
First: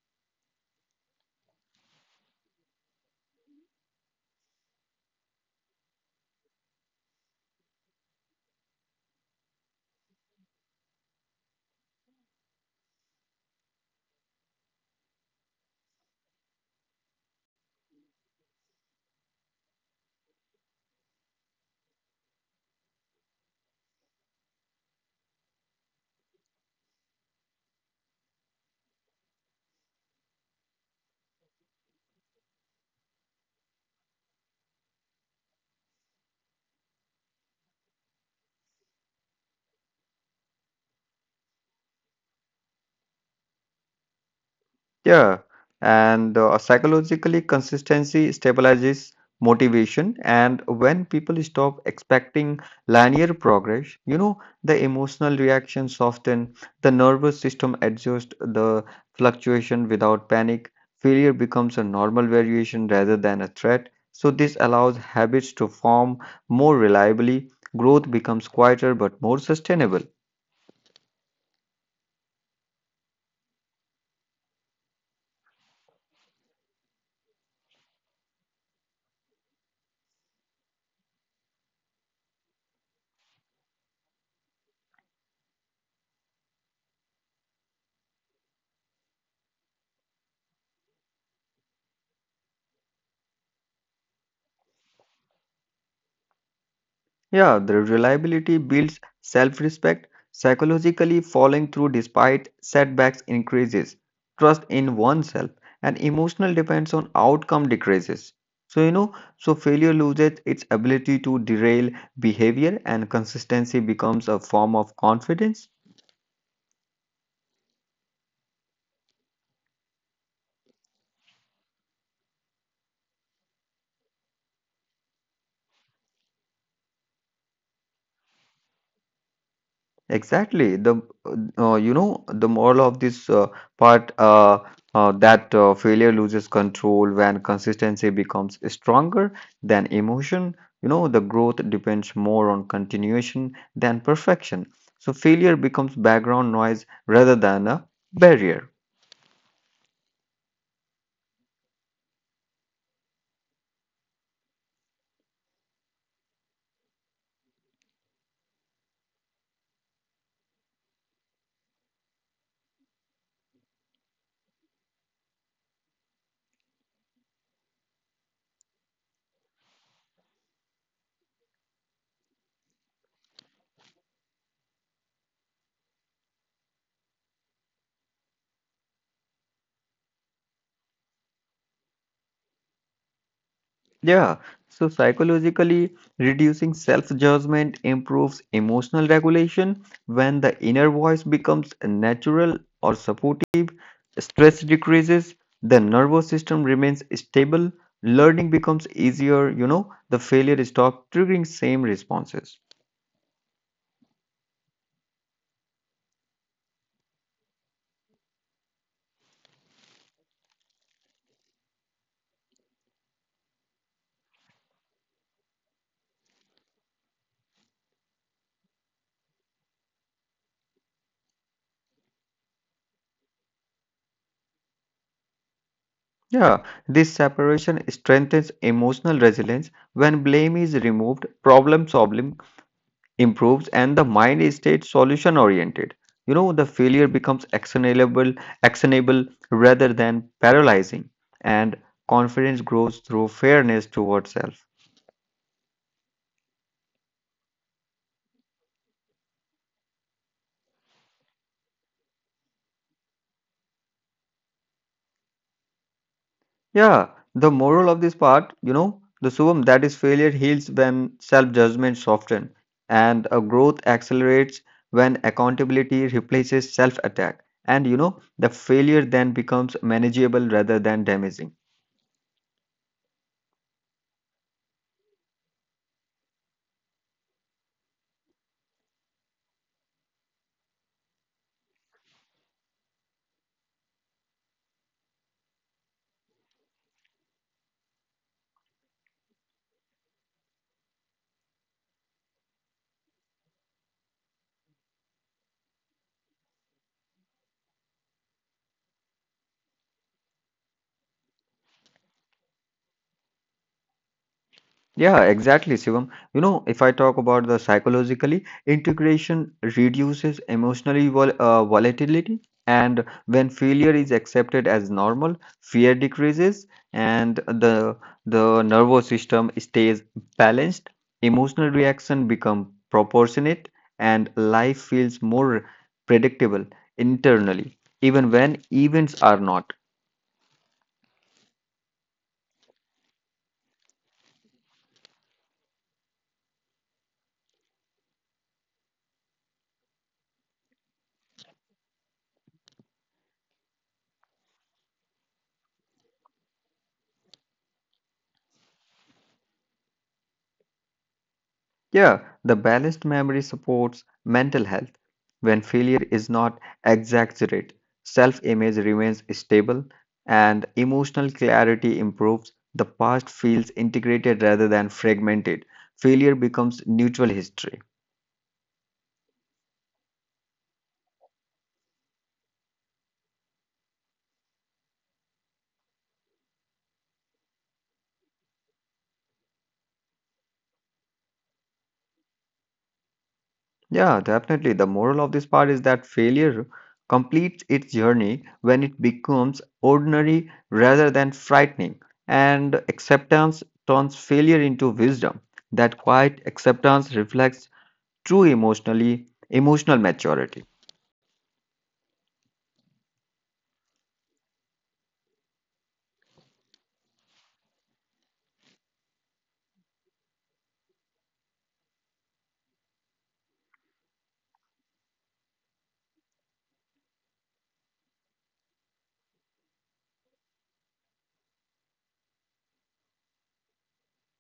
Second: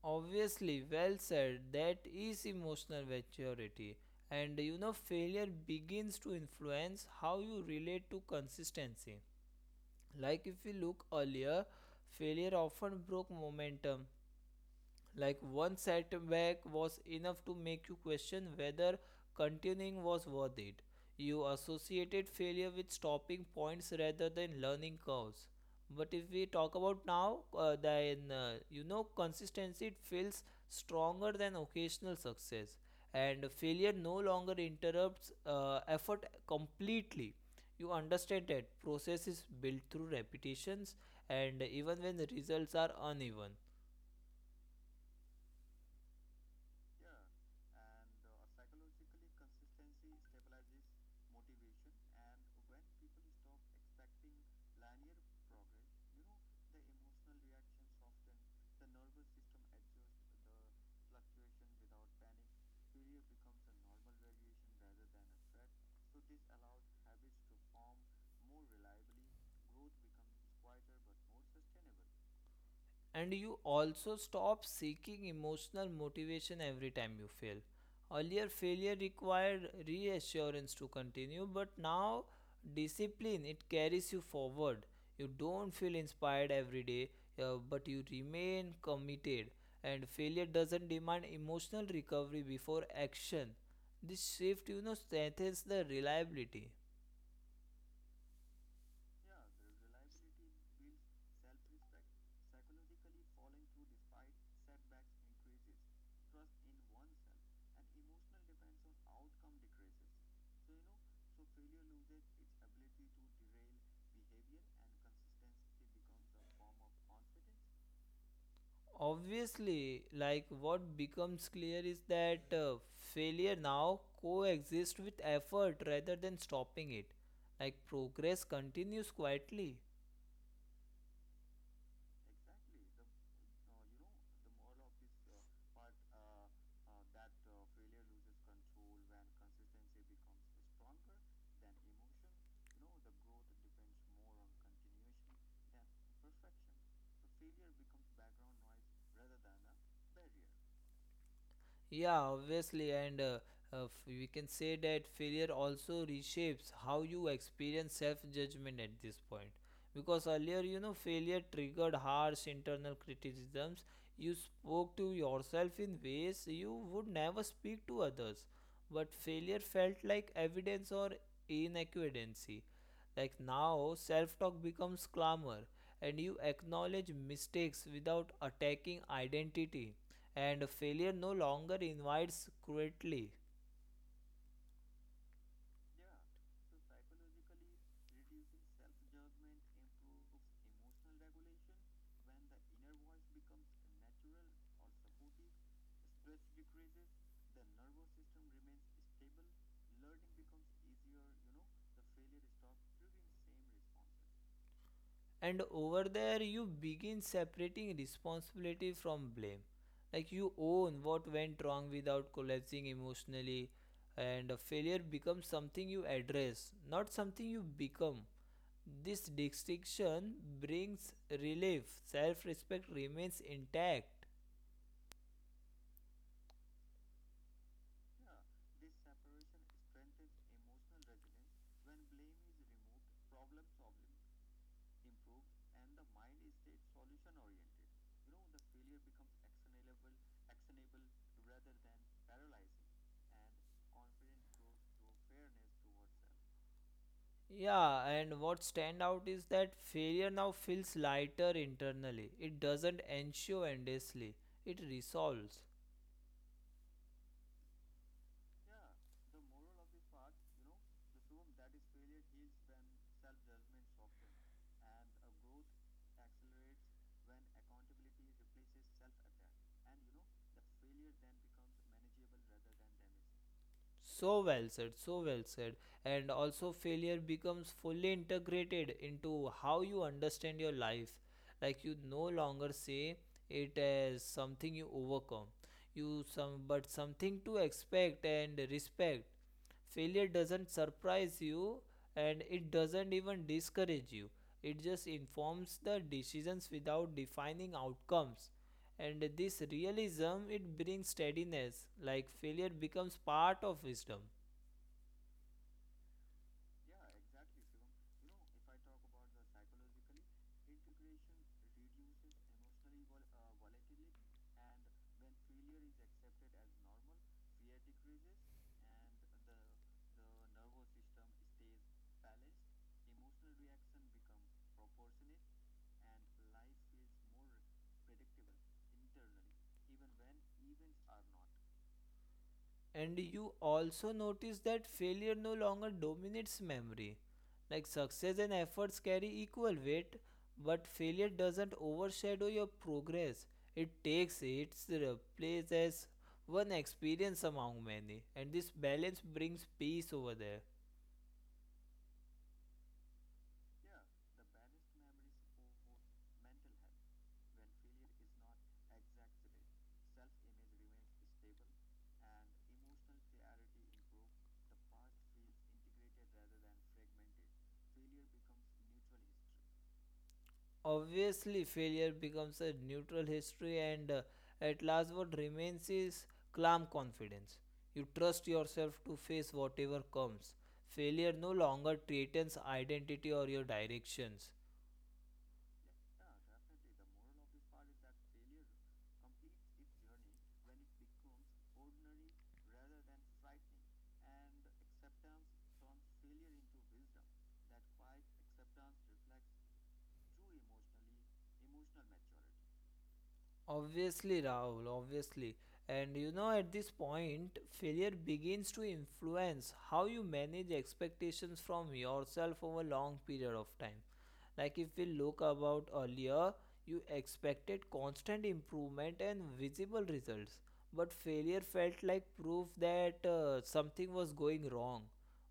S1: Obviously, well said. That is emotional maturity. And you know, failure begins to influence how you relate to consistency. Like if we look earlier, failure often broke momentum. Like one setback was enough to make you question whether continuing was worth it. You associated failure with stopping points rather than learning curves. But if we talk about now, then you know consistency it feels stronger than occasional success, and failure no longer interrupts effort completely. You understand that process is built through repetitions, and even when the results are uneven
S2: Yeah, and psychologically, consistency stabilizes motivation. And when people stop expecting linear progress, you know, the emotional reaction soften, the nervous system adjusts the fluctuation without panic. Failure becomes a normal variation rather than a threat. So this allows habits to form more reliably. Growth becomes quieter but more sustainable.
S1: and you also stop seeking emotional motivation every time you fail. Earlier, failure required reassurance to continue, but now discipline it carries you forward. You don't feel inspired every day, but you remain committed. And failure doesn't demand emotional recovery before action. This shift, you know, strengthens the reliability.
S2: Yeah, the reliability builds self respect. Psychologically, following through despite setbacks increases. Trust in oneself and emotional depends on outcome decreases. So, you know, so failure loses its ability to derail behavior and consistency becomes a form of confidence.
S1: Obviously, like what becomes clear is that failure now coexists with effort rather than stopping it. Like progress continues quietly.
S2: Exactly. The You know, the moral of this part, that failure loses control when consistency becomes stronger than emotion. You know the growth depends more on continuation than perfection. So failure becomes background noise rather than a barrier.
S1: Yeah, obviously, and we can say that failure also reshapes how you experience self judgment at this point. Because earlier, you know, failure triggered harsh internal criticisms. You spoke to yourself in ways you would never speak to others. But failure felt like evidence or inaccuracy. Like now, self talk becomes clamor, and you acknowledge mistakes without attacking identity. And failure no longer invites cruelty.
S2: Yeah, so psychologically, reducing self-judgment improves emotional regulation. When the inner voice becomes natural or supportive, stress decreases, the nervous system remains stable, learning becomes easier, you know, the failure stops triggering same responses.
S1: And over there, you begin separating responsibility from blame. Like you own what went wrong without collapsing emotionally, and a failure becomes something you address, not something you become. This distinction brings relief, self respect remains intact.
S2: Yeah, this separation strengthens emotional resilience. When blame is removed, problem solving improves and the mind is state solution oriented, you know, the failure becomes actionable rather than paralyzing, and confidence grows through fairness towards self.
S1: Yeah, and what stand out is that failure now feels lighter internally. It doesn't ensue endlessly. It resolves.
S2: Yeah, the moral of this part, you know, the sum that is failure heals when self judgment softens, and a growth accelerates when accountability replaces self attack, and you know, the failure then becomes manageable rather than damaging.
S1: So well said, so well said. And also failure becomes fully integrated into how you understand your life. Like you no longer say it as something you overcome. You some but something to expect and respect. Failure doesn't surprise you, and it doesn't even discourage you, it just informs the decisions without defining outcomes, and this realism it brings steadiness, like failure becomes part of wisdom.
S2: Yeah, exactly, Shivam. You know, if I talk about the psychologically, integration reduces emotionally volatility, and when failure is accepted as normal, fear decreases, and the nervous system stays balanced. Emotional reaction become proportionate, and life feels more predictable internally, even when events are not.
S1: And you also notice that failure no longer dominates memory. Like success and efforts carry equal weight, but failure doesn't overshadow your progress. It takes its place as one experience among many, and this balance brings peace over there.
S2: Yeah, the balanced memory supports mental health. When failure is not exaggerated, self image remains stable and emotional clarity improves. The past feels integrated rather than fragmented. Failure becomes neutral history.
S1: Obviously, failure becomes a neutral history, and at last what remains is calm confidence. You trust yourself to face whatever comes, failure no longer threatens identity or your directions.
S2: Yeah, definitely. The moral of this part is that failure completes its journey when it becomes ordinary rather than frightening, and acceptance turns failure into wisdom. That quiet acceptance reflects true emotional maturity.
S1: Obviously, Rahul, obviously. And you know, at this point, failure begins to influence how you manage expectations from yourself over a long period of time. Like if we look about earlier, you expected constant improvement and visible results, but failure felt like proof that something was going wrong,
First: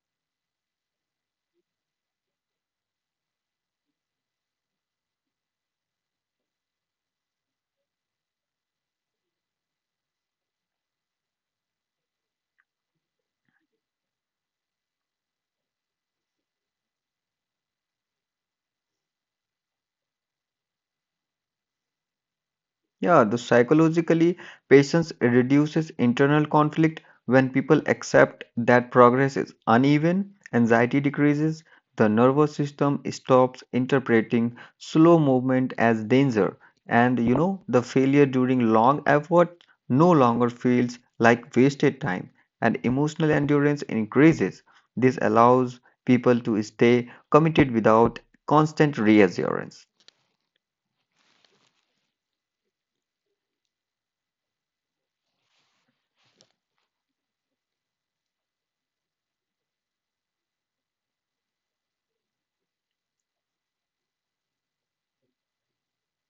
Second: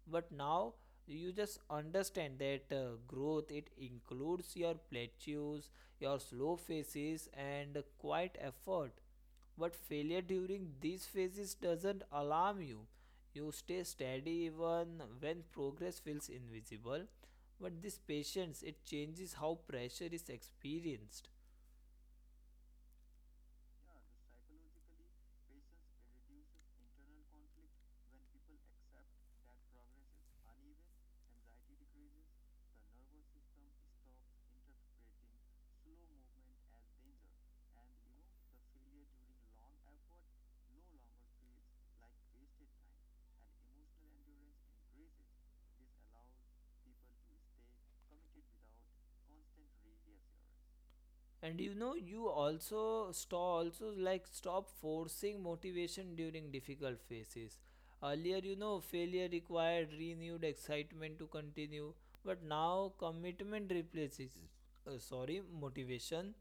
S1: but now you just understand that growth it includes your plateaus, your slow phases and quiet effort, but failure during these phases doesn't alarm you. You stay steady even when progress feels invisible, but this patience it changes how pressure is experienced.
S2: Yeah, the psychologically, patience reduces internal conflict. When people accept that progress is uneven, anxiety decreases, the nervous system stops interpreting slow movement as danger, and you know, the failure during long effort no longer feels like wasted time, and emotional endurance increases. This allows people to stay committed without constant reassurance.
S1: And you know, you also stop, also like stop forcing motivation during difficult phases. Earlier, you know, failure required renewed excitement to continue, but now commitment replaces, sorry, motivation.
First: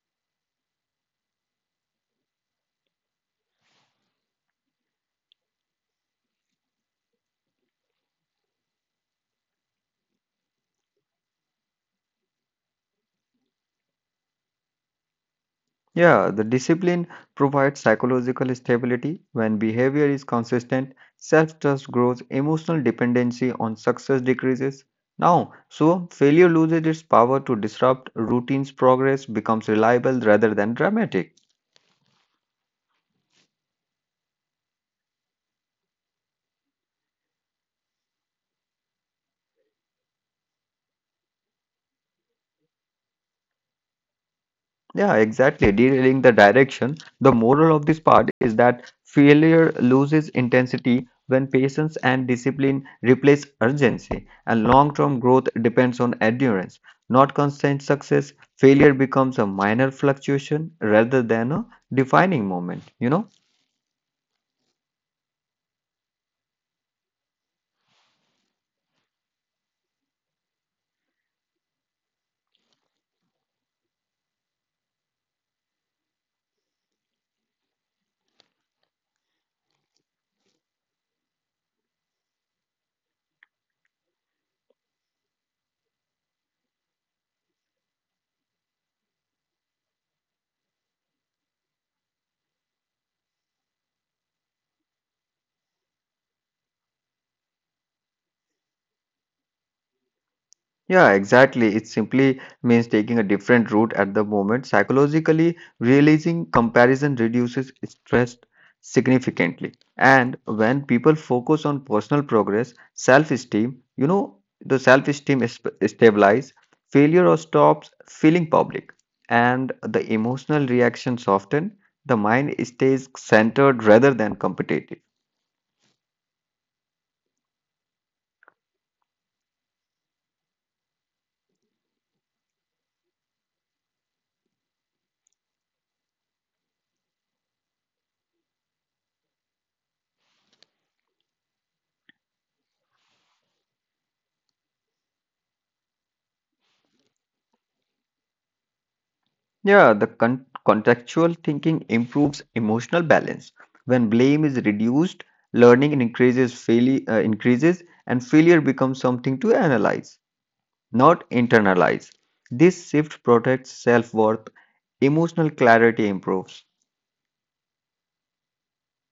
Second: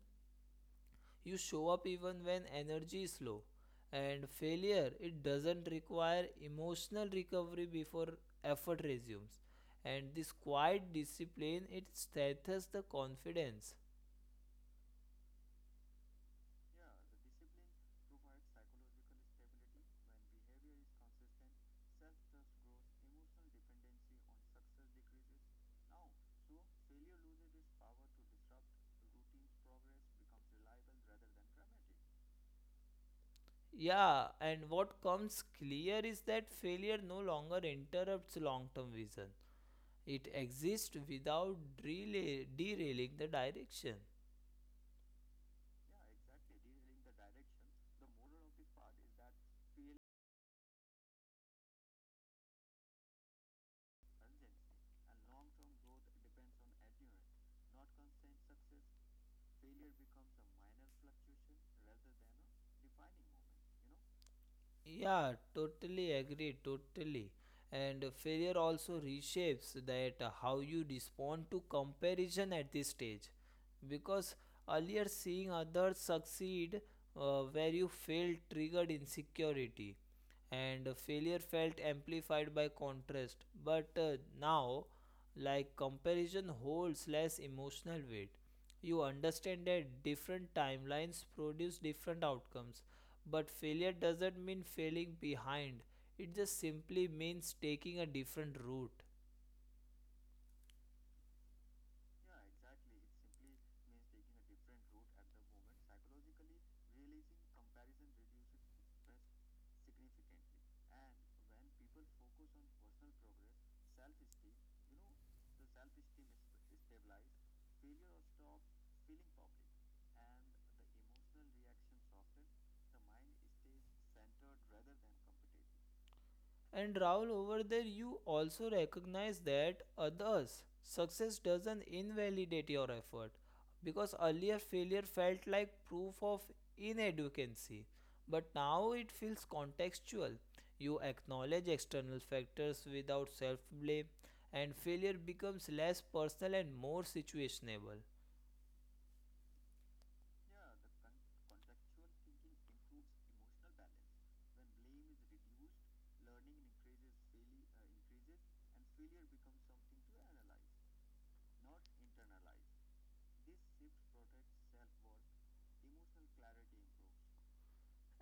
S1: You show up even when energy is low, and failure it doesn't require emotional recovery before effort resumes. And this quiet discipline it strengthens the confidence.
S2: Yeah, the discipline provides psychological stability. When behavior is consistent, self trust grows, emotional dependency on success decreases. Now, so failure loses its power to disrupt routine's progress becomes reliable rather than dramatic.
S1: Yeah, and what comes clear is that failure no longer interrupts long term vision. It exists without delay, derailing the direction.
S2: Yeah, exactly. Derailing the direction. The moral of this part is that failure loses intensity when patience and discipline replace urgency, and long term growth depends on endurance, not constant success. Failure becomes a minor fluctuation rather than a defining moment, you know?
S1: Yeah, totally agree, totally. And failure also reshapes that how you respond to comparison at this stage. Because earlier seeing others succeed where you failed triggered insecurity, and failure felt amplified by contrast. But now, like comparison holds less emotional weight. You understand that different timelines produce different outcomes, but failure doesn't mean failing behind, it just simply means taking a different route.
S2: Yeah, exactly. It simply means taking a different route at the moment. Psychologically, realizing comparison reduces stress significantly. And when people focus on personal progress, self-esteem, you know, the self-esteem is stabilize, failure or stops feeling public, and the emotional reaction soften. The mind stays centered rather than competitive.
S1: And Rahul, over there, you also recognize that others' success doesn't invalidate your effort, because earlier failure felt like proof of inadequacy, but now it feels contextual. You acknowledge external factors without self blame, and failure becomes less personal and more situationable.
S2: Yeah, the contextual thinking improves emotional balance. When blame is reduced, learning increases, increases, and failure becomes something to analyze, not internalize. This shift protects self worth. Emotional clarity improves.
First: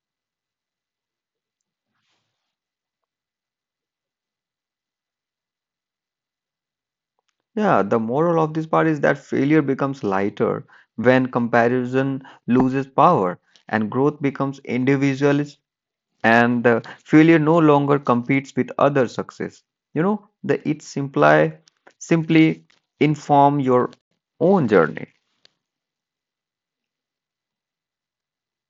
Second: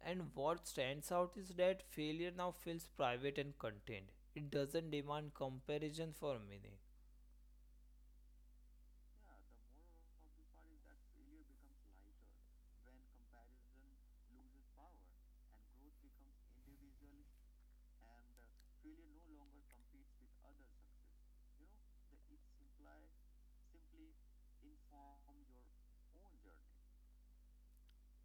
S1: And what stands out is that failure now feels private and contained, it doesn't demand comparison for meaning.
S2: Yeah, the moral of this part is that failure becomes lighter when comparison loses power and growth becomes individual, and failure no longer competes with other success. You know, the it imply simply inform your own journey.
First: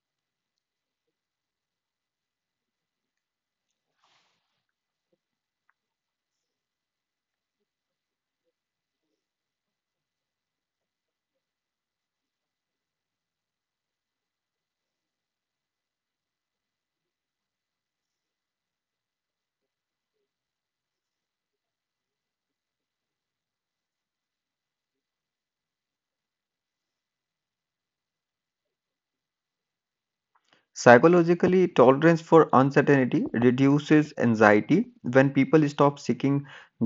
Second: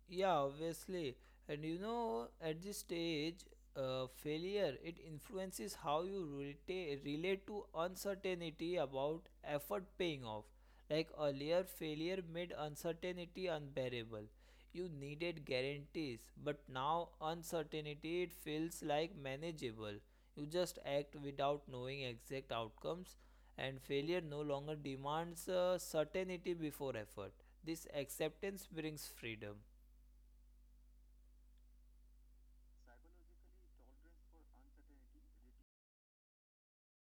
S1: Yeah, obviously. And you know, at this stage, failure it influences how you relate to uncertainty about effort paying off. Like earlier, failure made uncertainty unbearable. You needed guarantees, but now uncertainty it feels like manageable. You just act without knowing exact outcomes, and failure no longer demands certainty before effort. This acceptance brings freedom.
S2: Psychologically, tolerance for uncertainty reduces anxiety. When people stop seeking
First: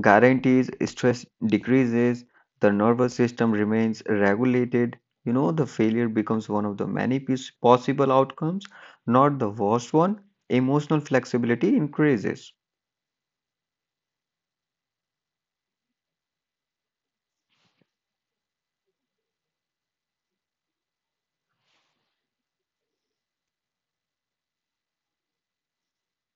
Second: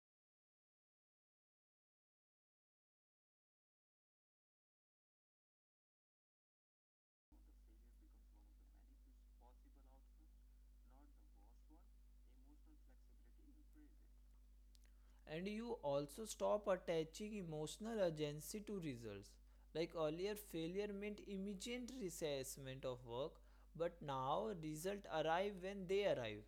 S2: guarantees, stress decreases, the nervous system remains regulated. You know, the failure becomes one of the many possible outcomes, not the worst one. Emotional flexibility increases.
S1: And you also stop attaching emotional urgency to results. Like earlier, failure meant immediate reassessment of work, but now results arrive when they arrive.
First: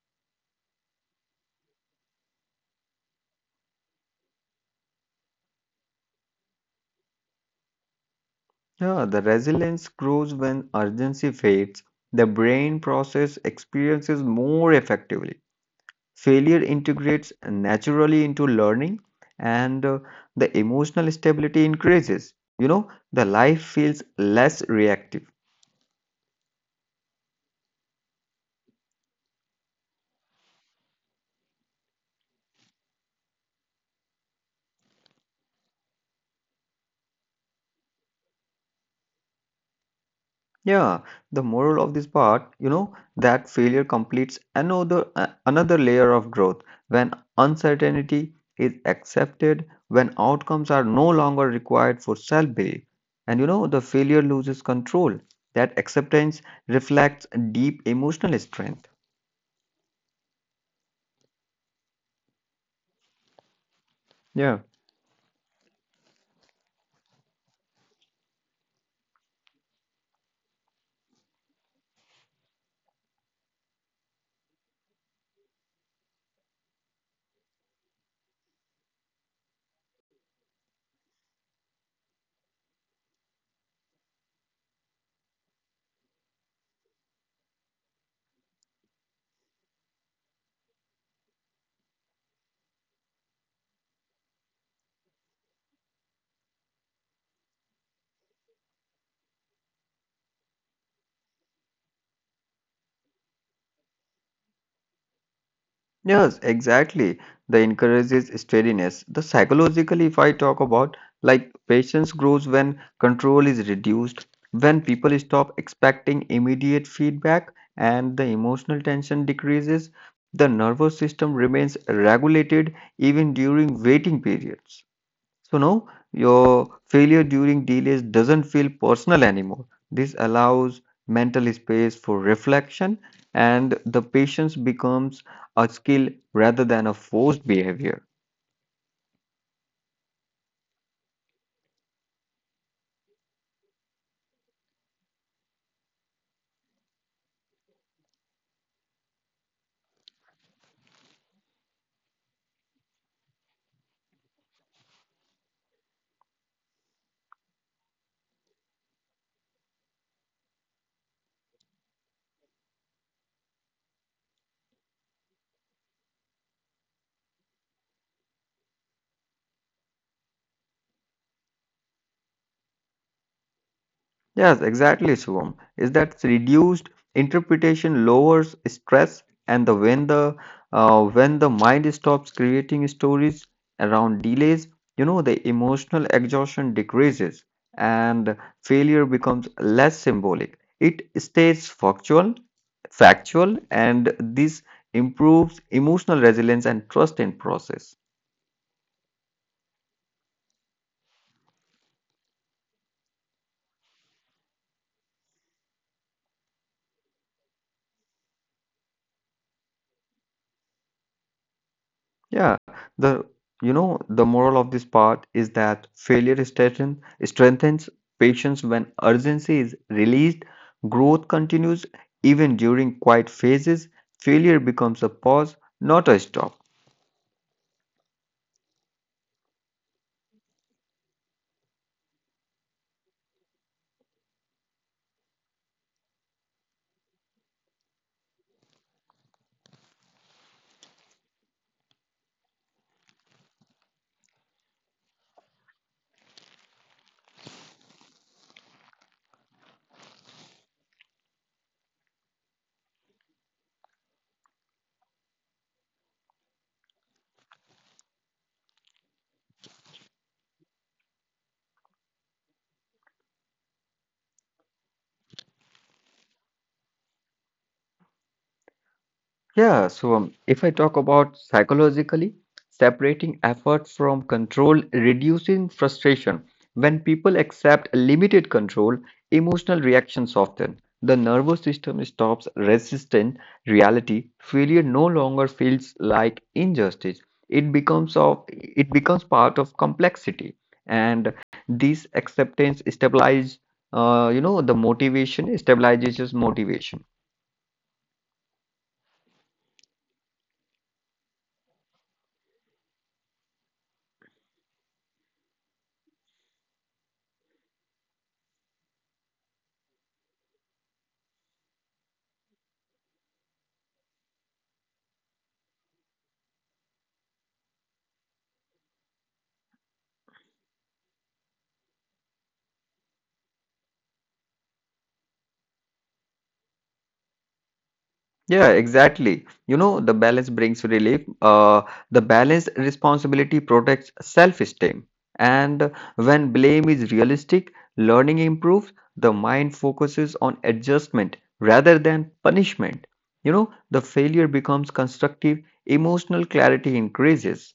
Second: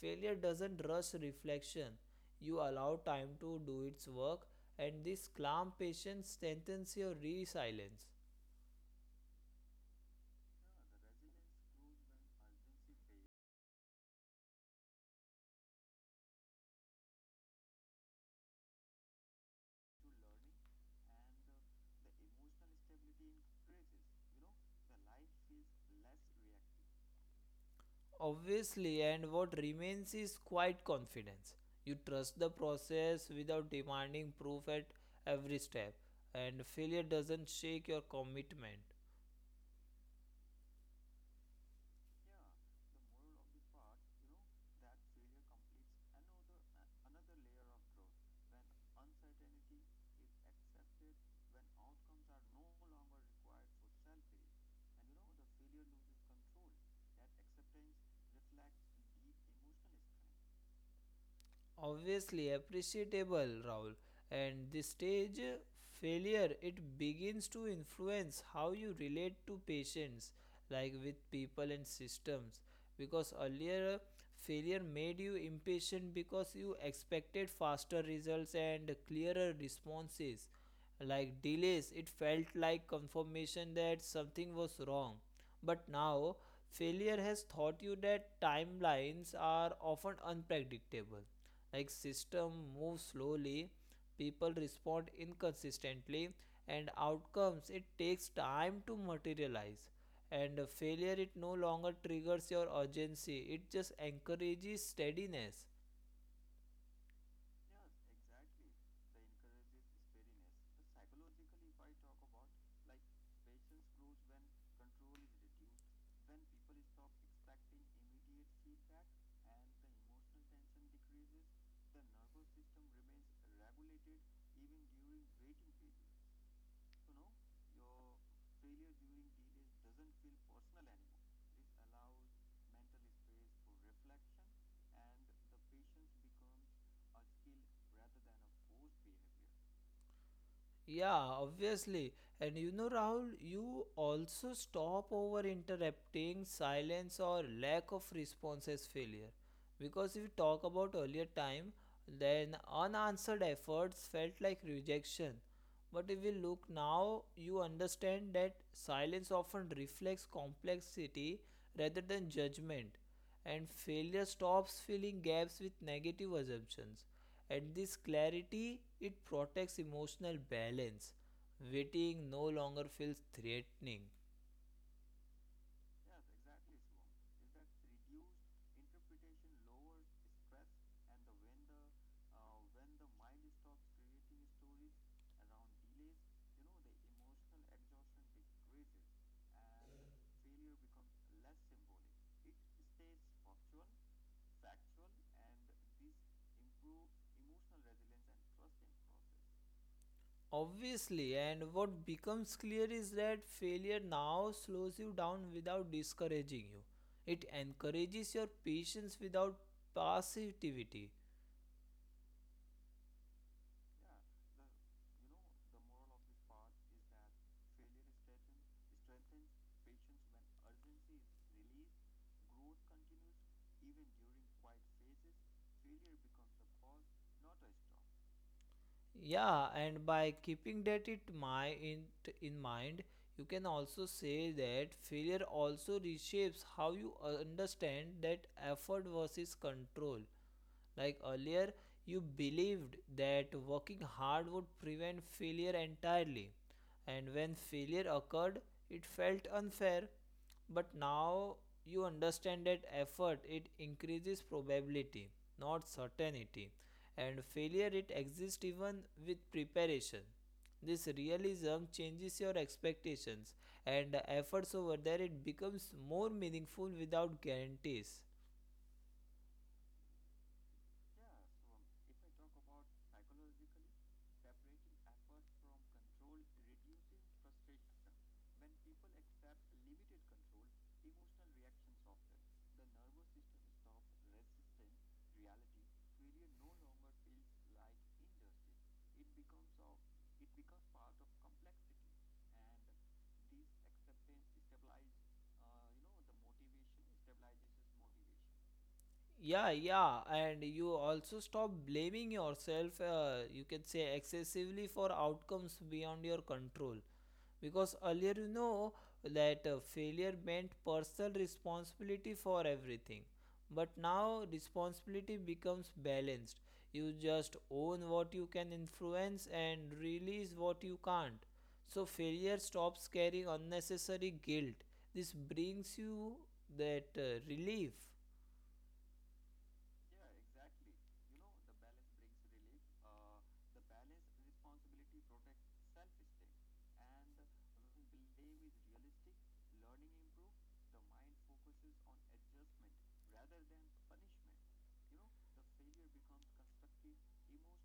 S1: Failure doesn't rush reflection. You allow time to do its work, and this calm patience strengthens your resilience.
S2: Yeah, the resilience grows when urgency fades. The brain process experiences more effectively. Failure integrates naturally into learning, and the emotional stability increases. You know, the life feels less reactive.
S1: Obviously, and what remains is quiet confidence. You trust the process without demanding proof at every step, and failure doesn't shake your commitment.
S2: Yeah, the moral of this part, you know, that failure completes another another layer of growth when uncertainty is accepted, when outcomes are no longer required for self-belief. And you know, the failure loses control. That acceptance reflects deep emotional strength.
S1: Obviously, appreciable Rahul. And the
S2: Yeah.
S1: stage failure it begins to influence how you relate to patients, like with people and systems, because earlier failure made you impatient because you expected faster results and clearer responses, like delays it felt like confirmation that something was wrong. But now failure has taught you that timelines are often unpredictable, like system moves slowly, people respond inconsistently, and outcomes it takes time to materialize, and failure it no longer triggers your urgency, it just encourages steadiness.
S2: Yes, exactly. The encourages steadiness. The psychologically, if I talk about, like patience grows when control is reduced, when people stop expecting immediate feedback, and the emotional tension decreases. The nervous system remains regulated even during waiting periods. So now your failure during delays doesn't feel personal anymore. This allows mental space for reflection, and the patience becomes a skill rather than a forced behavior.
S1: Yeah, obviously, and you know Rahul, you also stop over interrupting silence or lack of response as failure, because if we talk about earlier time, then unanswered efforts felt like rejection. But if we look now, you understand that silence often reflects complexity rather than judgment, and failure stops filling gaps with negative assumptions. At this clarity, it protects emotional balance. Waiting no longer feels threatening.
S2: Yes, exactly, Shivam. Is that reduced interpretation lowers stress, and the when the when the mind stops creating stories around delays, you know, the emotional exhaustion decreases, and failure becomes less symbolic. It stays factual, and this improves emotional resilience and trust in process.
S1: Obviously, and what becomes clear is that failure now slows you down without discouraging you. It encourages your patience without passivity.
S2: Yeah, the you know the moral of this part is that failure strengthens patience when urgency is released, growth continues even during quiet phases. Failure becomes a pause, not a stop.
S1: Yeah, and by keeping that in mind, you can also say that failure also reshapes how you understand that effort versus control. Like earlier, you believed that working hard would prevent failure entirely. And when failure occurred, it felt unfair. But now you understand that effort it increases probability, not certainty. And failure it exists even with preparation. This realism changes your expectations, and the efforts over there it becomes more meaningful without guarantees.
S2: Yeah, so if I talk about psychologically, separating effort from control reducing frustration. When people accept limited control, emotional reactions soften. The nervous system stops resisting reality. Failure no longer feels like injustice. It becomes part of complexity, and this acceptance stabilizes, you know, the motivation stabilizes motivation.
S1: Yeah, yeah, and you also stop blaming yourself, you can say excessively, for outcomes beyond your control, because earlier you know that failure meant personal responsibility for everything, but now responsibility becomes balanced. You just own what you can influence and release what you can't, so failure stops carrying unnecessary guilt. This brings you that relief.
S2: Yeah, exactly. You know, the balance brings relief. The balanced responsibility protects self-esteem. And when blame is realistic, learning improves. The mind focuses on adjustment rather than punishment. You know, the failure becomes constructive, emotional clarity increases.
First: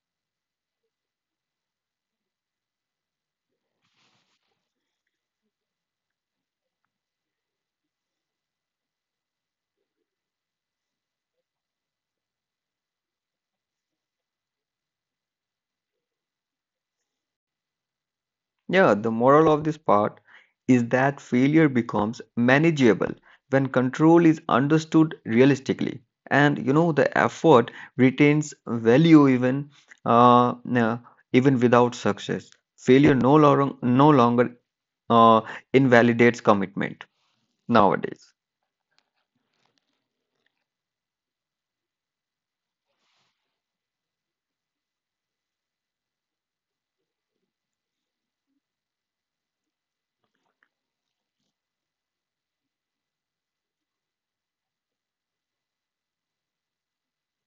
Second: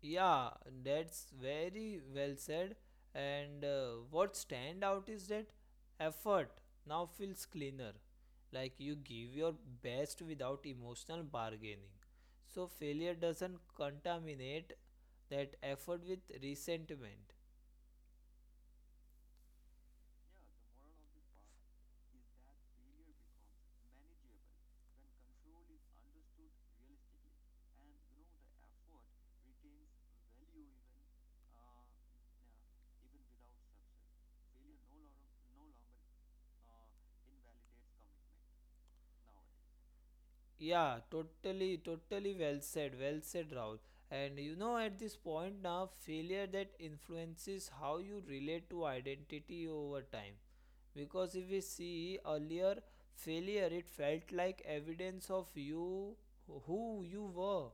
S1: Yeah, that's very well said. And what stand out is that effort now feels cleaner. Like you give your best without emotional bargaining. So failure doesn't contaminate that effort with resentment.
S2: Yeah, the moral of this part is that failure becomes manageable when control is understood realistically. And you know, the effort retains value uh, uh, even without success. Failure no longer uh, invalidates commitment nowadays.
S1: Yeah, totally, totally well said, Rahul. And you know, at this point now, failure that influences how you relate to identity over time, because if we see earlier failure it felt like evidence of you, who you were,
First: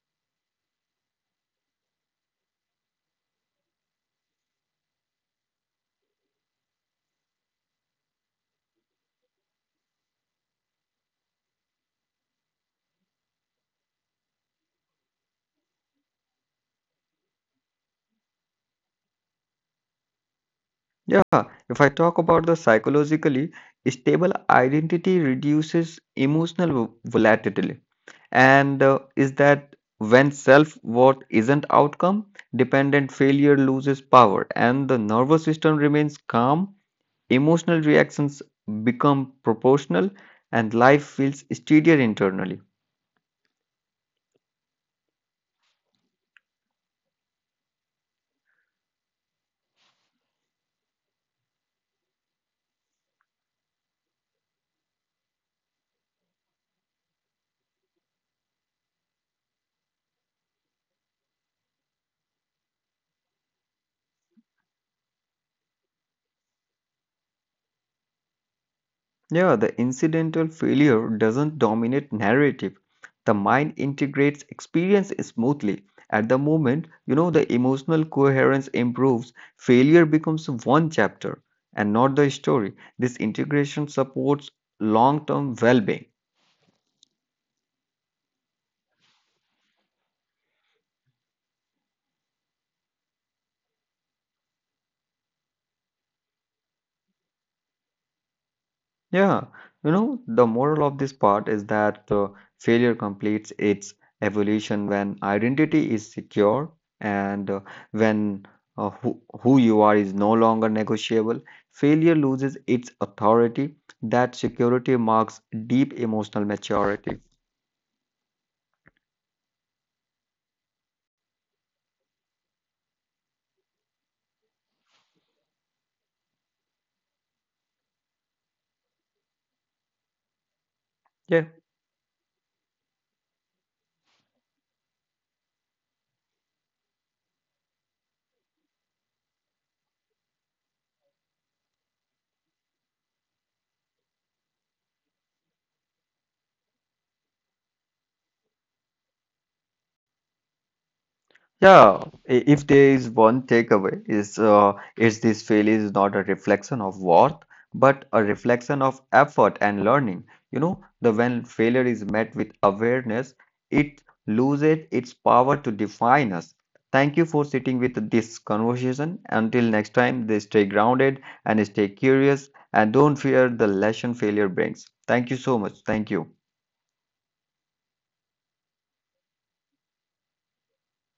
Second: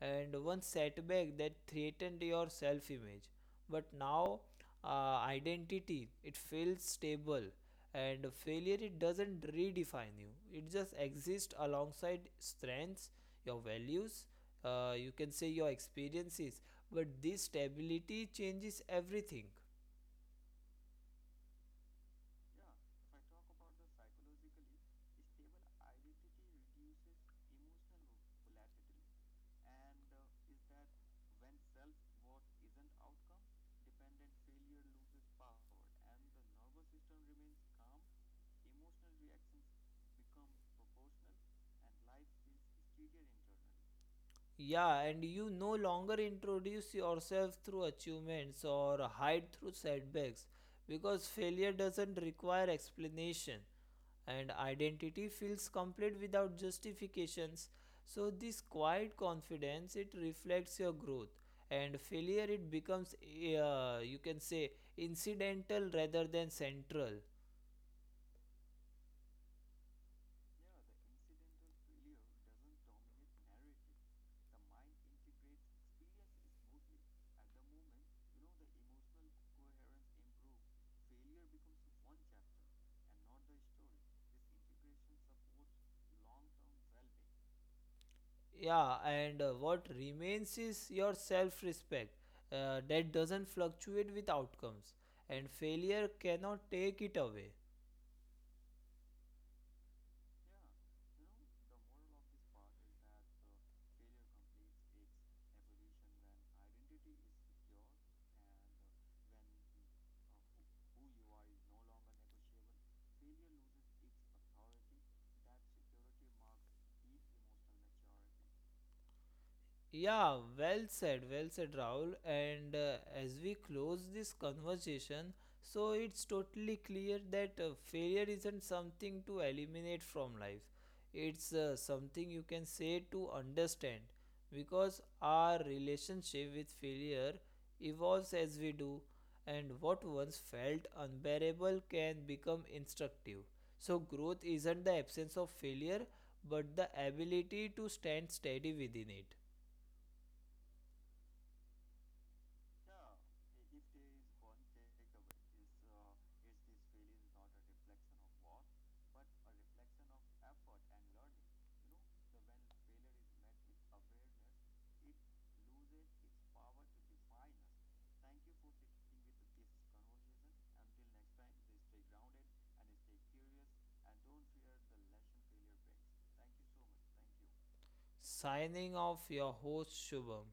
S1: and one setback that threatened your self image. But now identity it feels stable, and failure it doesn't redefine you, it just exists alongside strengths, your values, you can say your experiences, but this stability changes everything.
S2: Yeah, if I talk about the psychologically, stable identity reduces emotional volatility, and is that when self-worth isn't outcome dependent, failure loses power, and the nervous system remains calm, emotional reactions become proportional, and life feels steadier internally.
S1: Yeah, and you no longer introduce yourself through achievements or hide through setbacks because failure doesn't require explanation and identity feels complete without justifications. So this quiet confidence it reflects your growth, and failure it becomes you can say incidental rather than central.
S2: Yeah, the incidental failure doesn't dominate narrative. The mind integrates experience smoothly. At the moment, you know, the emotional coherence improves. Failure becomes one chapter and not the story. This integration supports long term well being.
S1: Yeah, and what remains is your self respect, that doesn't fluctuate with outcomes, and failure cannot take it away.
S2: Yeah, you know, the moral of this part is that failure completes its evolution when identity is secure, and when who you are is no longer negotiable. Failure loses its authority. That security marks deep emotional maturity.
S1: Yeah, well said, Rahul. And as we close this conversation, so it's totally clear that failure isn't something to eliminate from life, it's
S2: Yeah.
S1: something you can say to understand, because our relationship with failure evolves as we do, and what once felt unbearable can become instructive. So, growth isn't the absence of failure but the ability to stand steady within it.
S2: Yeah, if there is one takeaway is this failure is not a reflection of worth, but a reflection of effort and learning. You know, the when failure is met with awareness, it loses its power to define us. Thank you for sitting with this conversation. Until next time, they stay grounded and stay curious and don't fear the lesson failure brings. Thank you so much. Thank you.
S1: Signing off, your host Shubham.